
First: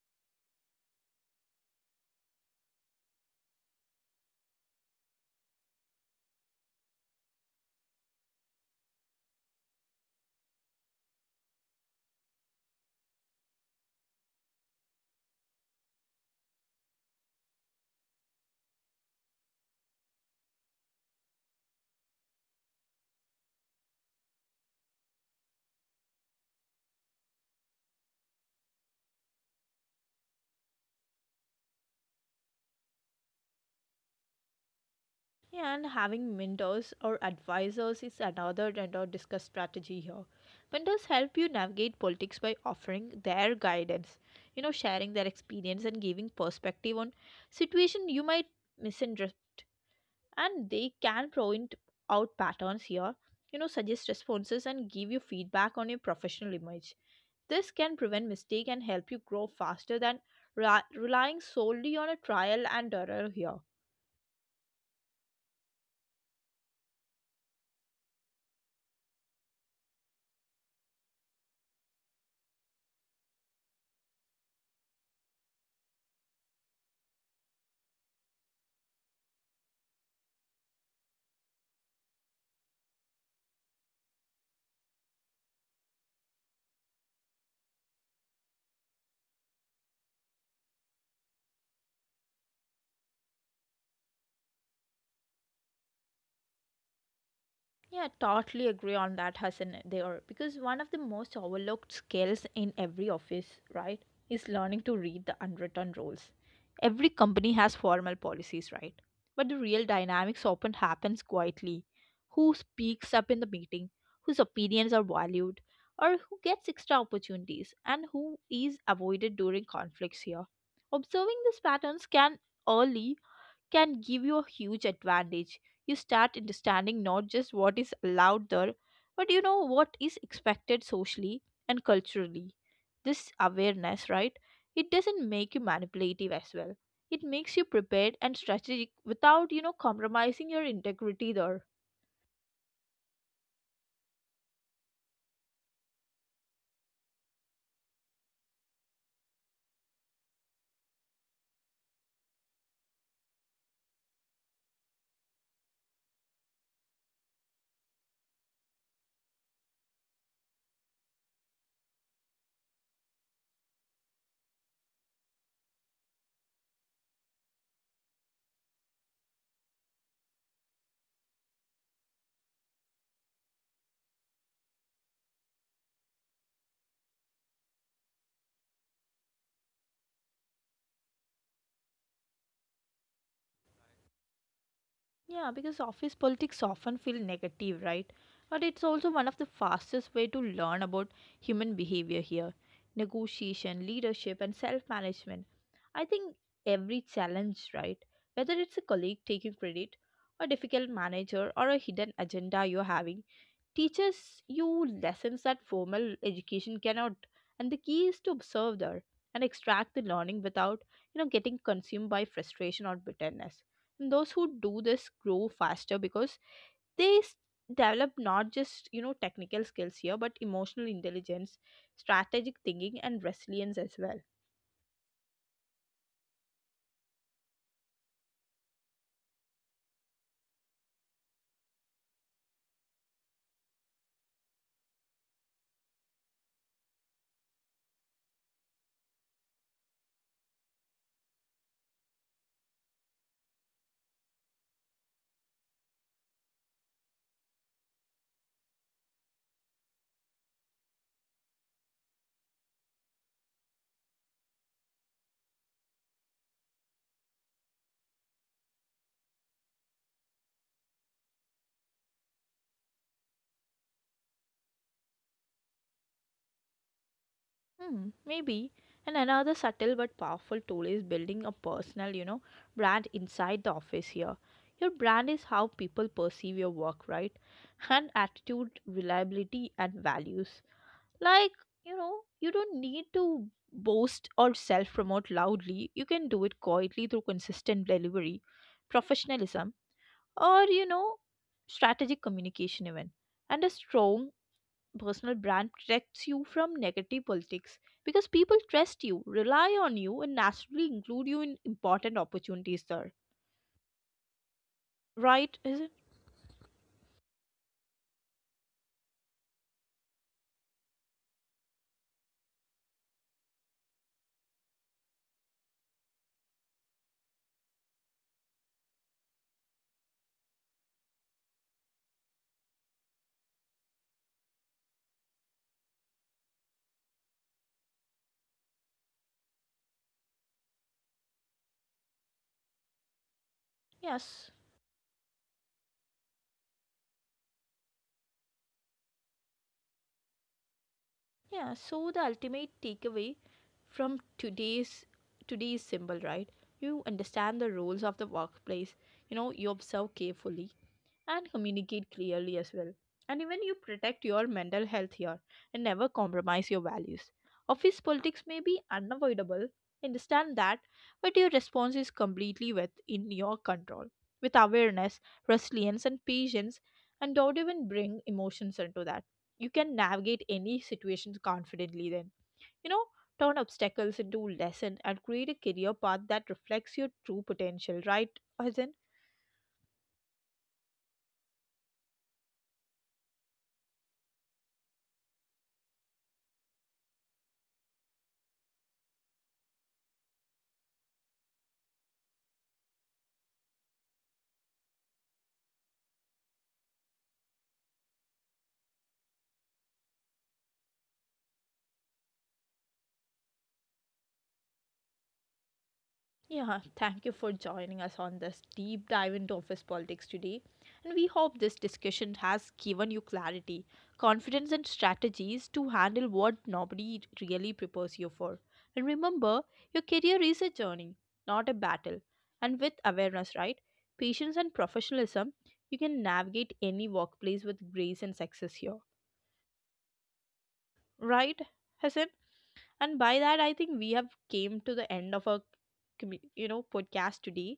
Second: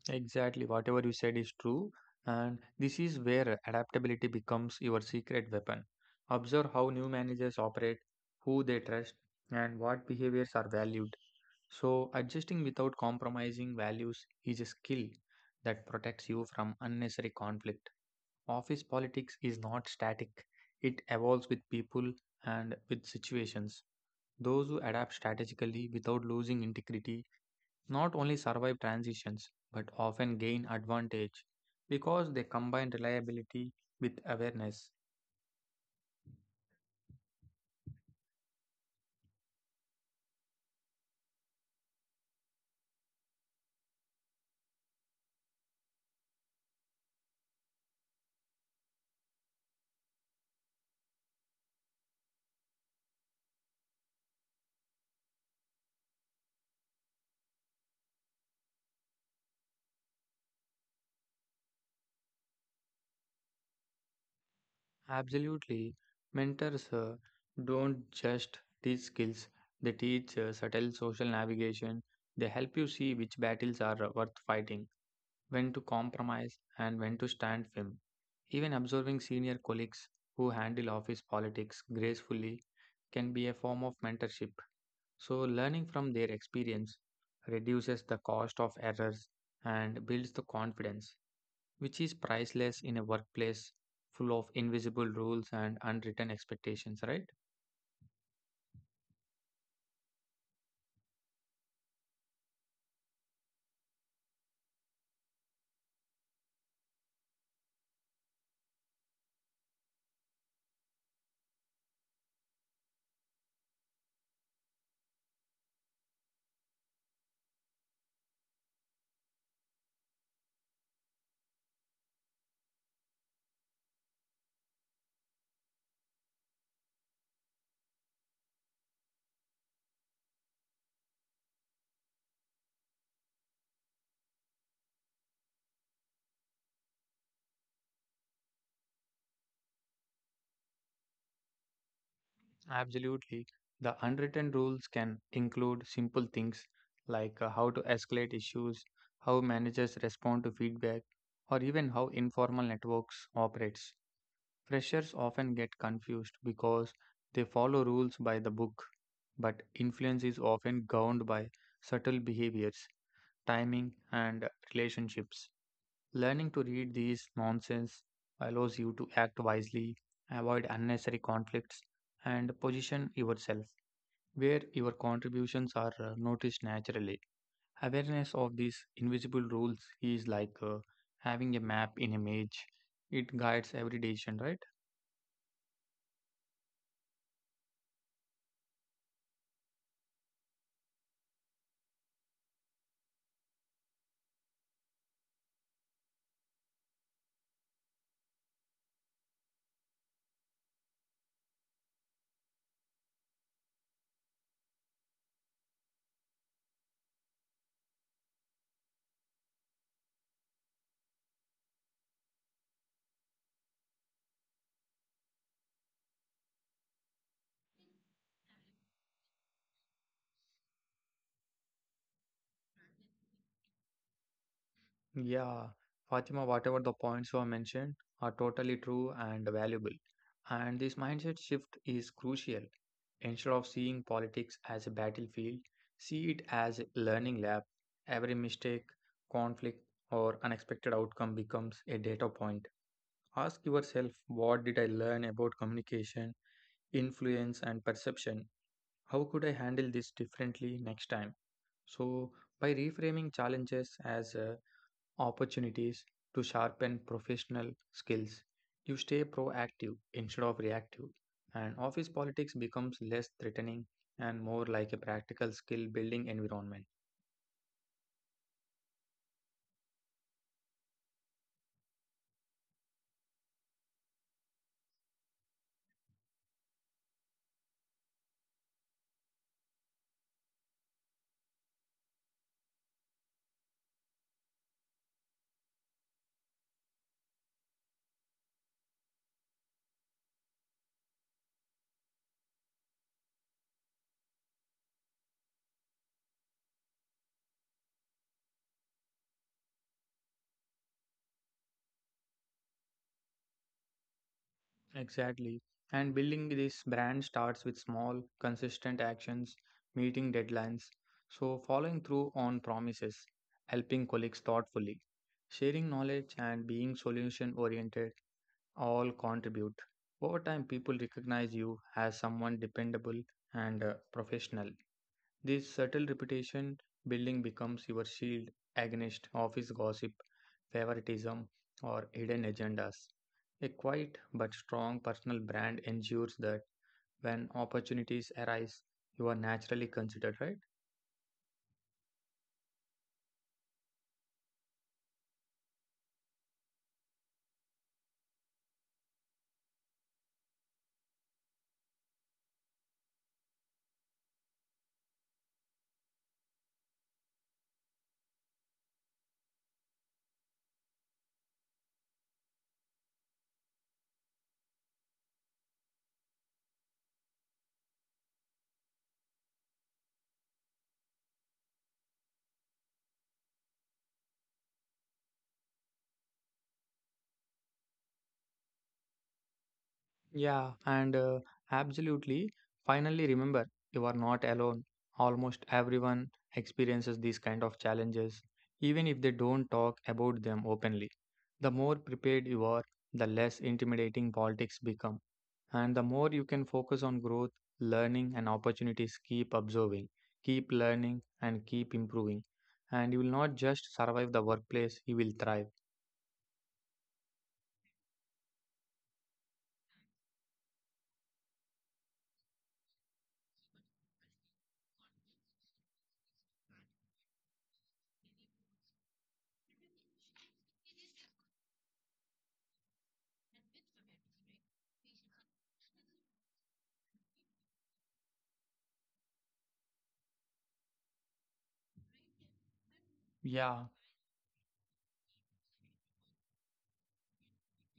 Exactly, whatever you said is true, and this is where adaptability becomes your secret weapon. Observe how new managers operate, who they trust, and what behaviors are valued. So, adjusting without compromising values is a skill that protects you from unnecessary conflict. Office politics is not static, it evolves with people and with situations. Those who adapt strategically without losing integrity not only survive transitions but often gain advantage because they combine reliability with awareness.
Yeah, and having mentors or advisors is another another discuss strategy here. Mentors help you navigate politics by offering their guidance, you know, sharing their experience and giving perspective on situation you might misunderstand. And they can point out patterns here, you know, suggest responses and give you feedback on your professional image. This can prevent mistake and help you grow faster than ra- relying solely on a trial and error here.
Absolutely. Mentors uh, don't just teach skills, they teach uh, subtle social navigation. They help you see which battles are uh, worth fighting, when to compromise, and when to stand firm. Even observing senior colleagues who handle office politics gracefully can be a form of mentorship. So, learning from their experience reduces the cost of errors and builds the confidence which is priceless in a workplace full of invisible rules and unwritten expectations, right?
Yeah, totally agree on that, Hassan. There, because one of the most overlooked skills in every office, right, is learning to read the unwritten rules. Every company has formal policies, right? But the real dynamics often happens quietly. Who speaks up in the meeting? Whose opinions are valued? Or who gets extra opportunities? And who is avoided during conflicts here? Observing these patterns can early can give you a huge advantage. You start understanding not just what is allowed there, but you know what is expected socially and culturally. This awareness, right? It doesn't make you manipulative as well. It makes you prepared and strategic without, you know, compromising your integrity there.
Absolutely. The unwritten rules can include simple things like uh, how to escalate issues, how managers respond to feedback, or even how informal networks operates. Freshers often get confused because they follow rules by the book, but influence is often governed by subtle behaviors, timing, and relationships. Learning to read these nonsense allows you to act wisely, avoid unnecessary conflicts, and position yourself where your contributions are uh, noticed naturally. Awareness of these invisible rules is like uh, having a map in a maze. It guides every decision, right?
Yeah, because office politics often feel negative, right? But it's also one of the fastest way to learn about human behavior here. Negotiation, leadership and self-management. I think every challenge, right? Whether it's a colleague taking credit, a difficult manager or a hidden agenda you're having, teaches you lessons that formal education cannot. And the key is to observe there and extract the learning without, you know, getting consumed by frustration or bitterness, and those who do this grow faster because they s- develop not just, you know, technical skills here but emotional intelligence, strategic thinking and resilience as well.
Yeah, Fatima, whatever the points you have mentioned are totally true and valuable. And this mindset shift is crucial. Instead of seeing politics as a battlefield, see it as a learning lab. Every mistake, conflict, or unexpected outcome becomes a data point. Ask yourself, what did I learn about communication, influence, and perception? How could I handle this differently next time? So, by reframing challenges as uh, opportunities to sharpen professional skills. You stay proactive instead of reactive, and office politics becomes less threatening and more like a practical skill building environment.
Hmm, maybe. And another subtle but powerful tool is building a personal, you know, brand inside the office here. Your brand is how people perceive your work, right? And attitude, reliability, and values. Like, you know, you don't need to boast or self promote loudly. You can do it quietly through consistent delivery, professionalism, or, you know, strategic communication, even. And a strong personal brand protects you from negative politics because people trust you, rely on you, and naturally include you in important opportunities there. Right?
Exactly.
Is it?
And building this brand starts with small, consistent actions, meeting deadlines, so following through on promises, helping colleagues thoughtfully, sharing knowledge, and being solution oriented all contribute. Over time, people recognize you as someone dependable and uh, professional. This subtle reputation building becomes your shield against office gossip, favoritism, or hidden agendas. A quiet
Yes.
but strong personal brand ensures that when opportunities arise, you are naturally considered, right?
Yeah. So the ultimate takeaway from today's today's symbol, right? You understand the rules of the workplace. You know, you observe carefully, and communicate clearly as well. And even you protect your mental health here and never compromise your values. Office politics may be unavoidable, understand that, but your response is completely within your control. With awareness, resilience, and patience, and don't even bring emotions into that. You can navigate any situations confidently then. You know, turn obstacles into lessons and create a career path that reflects your true potential, right? Arjun?
Yeah, and uh, Absolutely. Finally, remember, you are not alone. Almost everyone experiences these kind of challenges, even if they don't talk about them openly. The more prepared you are, the less intimidating politics become, and the more you can focus on growth, learning, and opportunities. Keep observing, keep learning, and keep improving. And you will not just survive the workplace, you will thrive.
Yeah, thank you for joining us on this deep dive into office politics today. And we hope this discussion has given you clarity, confidence, and strategies to handle what nobody really prepares you for. And remember, your career is a journey, not a battle. And with awareness, right? Patience and professionalism, you can navigate any workplace with grace and success here. Right, Hassan? And by that,
Yeah,
I think we have came to the end of our commu- you know podcast today,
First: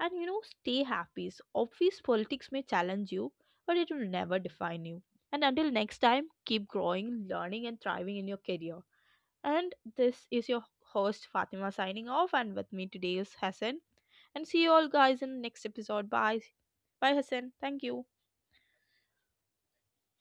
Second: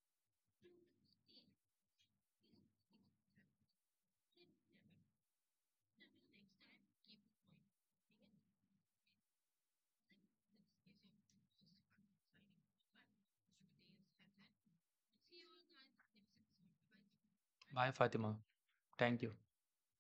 and you know, stay happy. So obvious politics may challenge you but it will never define you, and until next time keep growing, learning and thriving in your career. And this is your host Fatima signing off, and with me today is Hassan, and see you all guys in the next episode. Bye. Bye Hassan, thank
bye,
you.
Fatima. Thank you.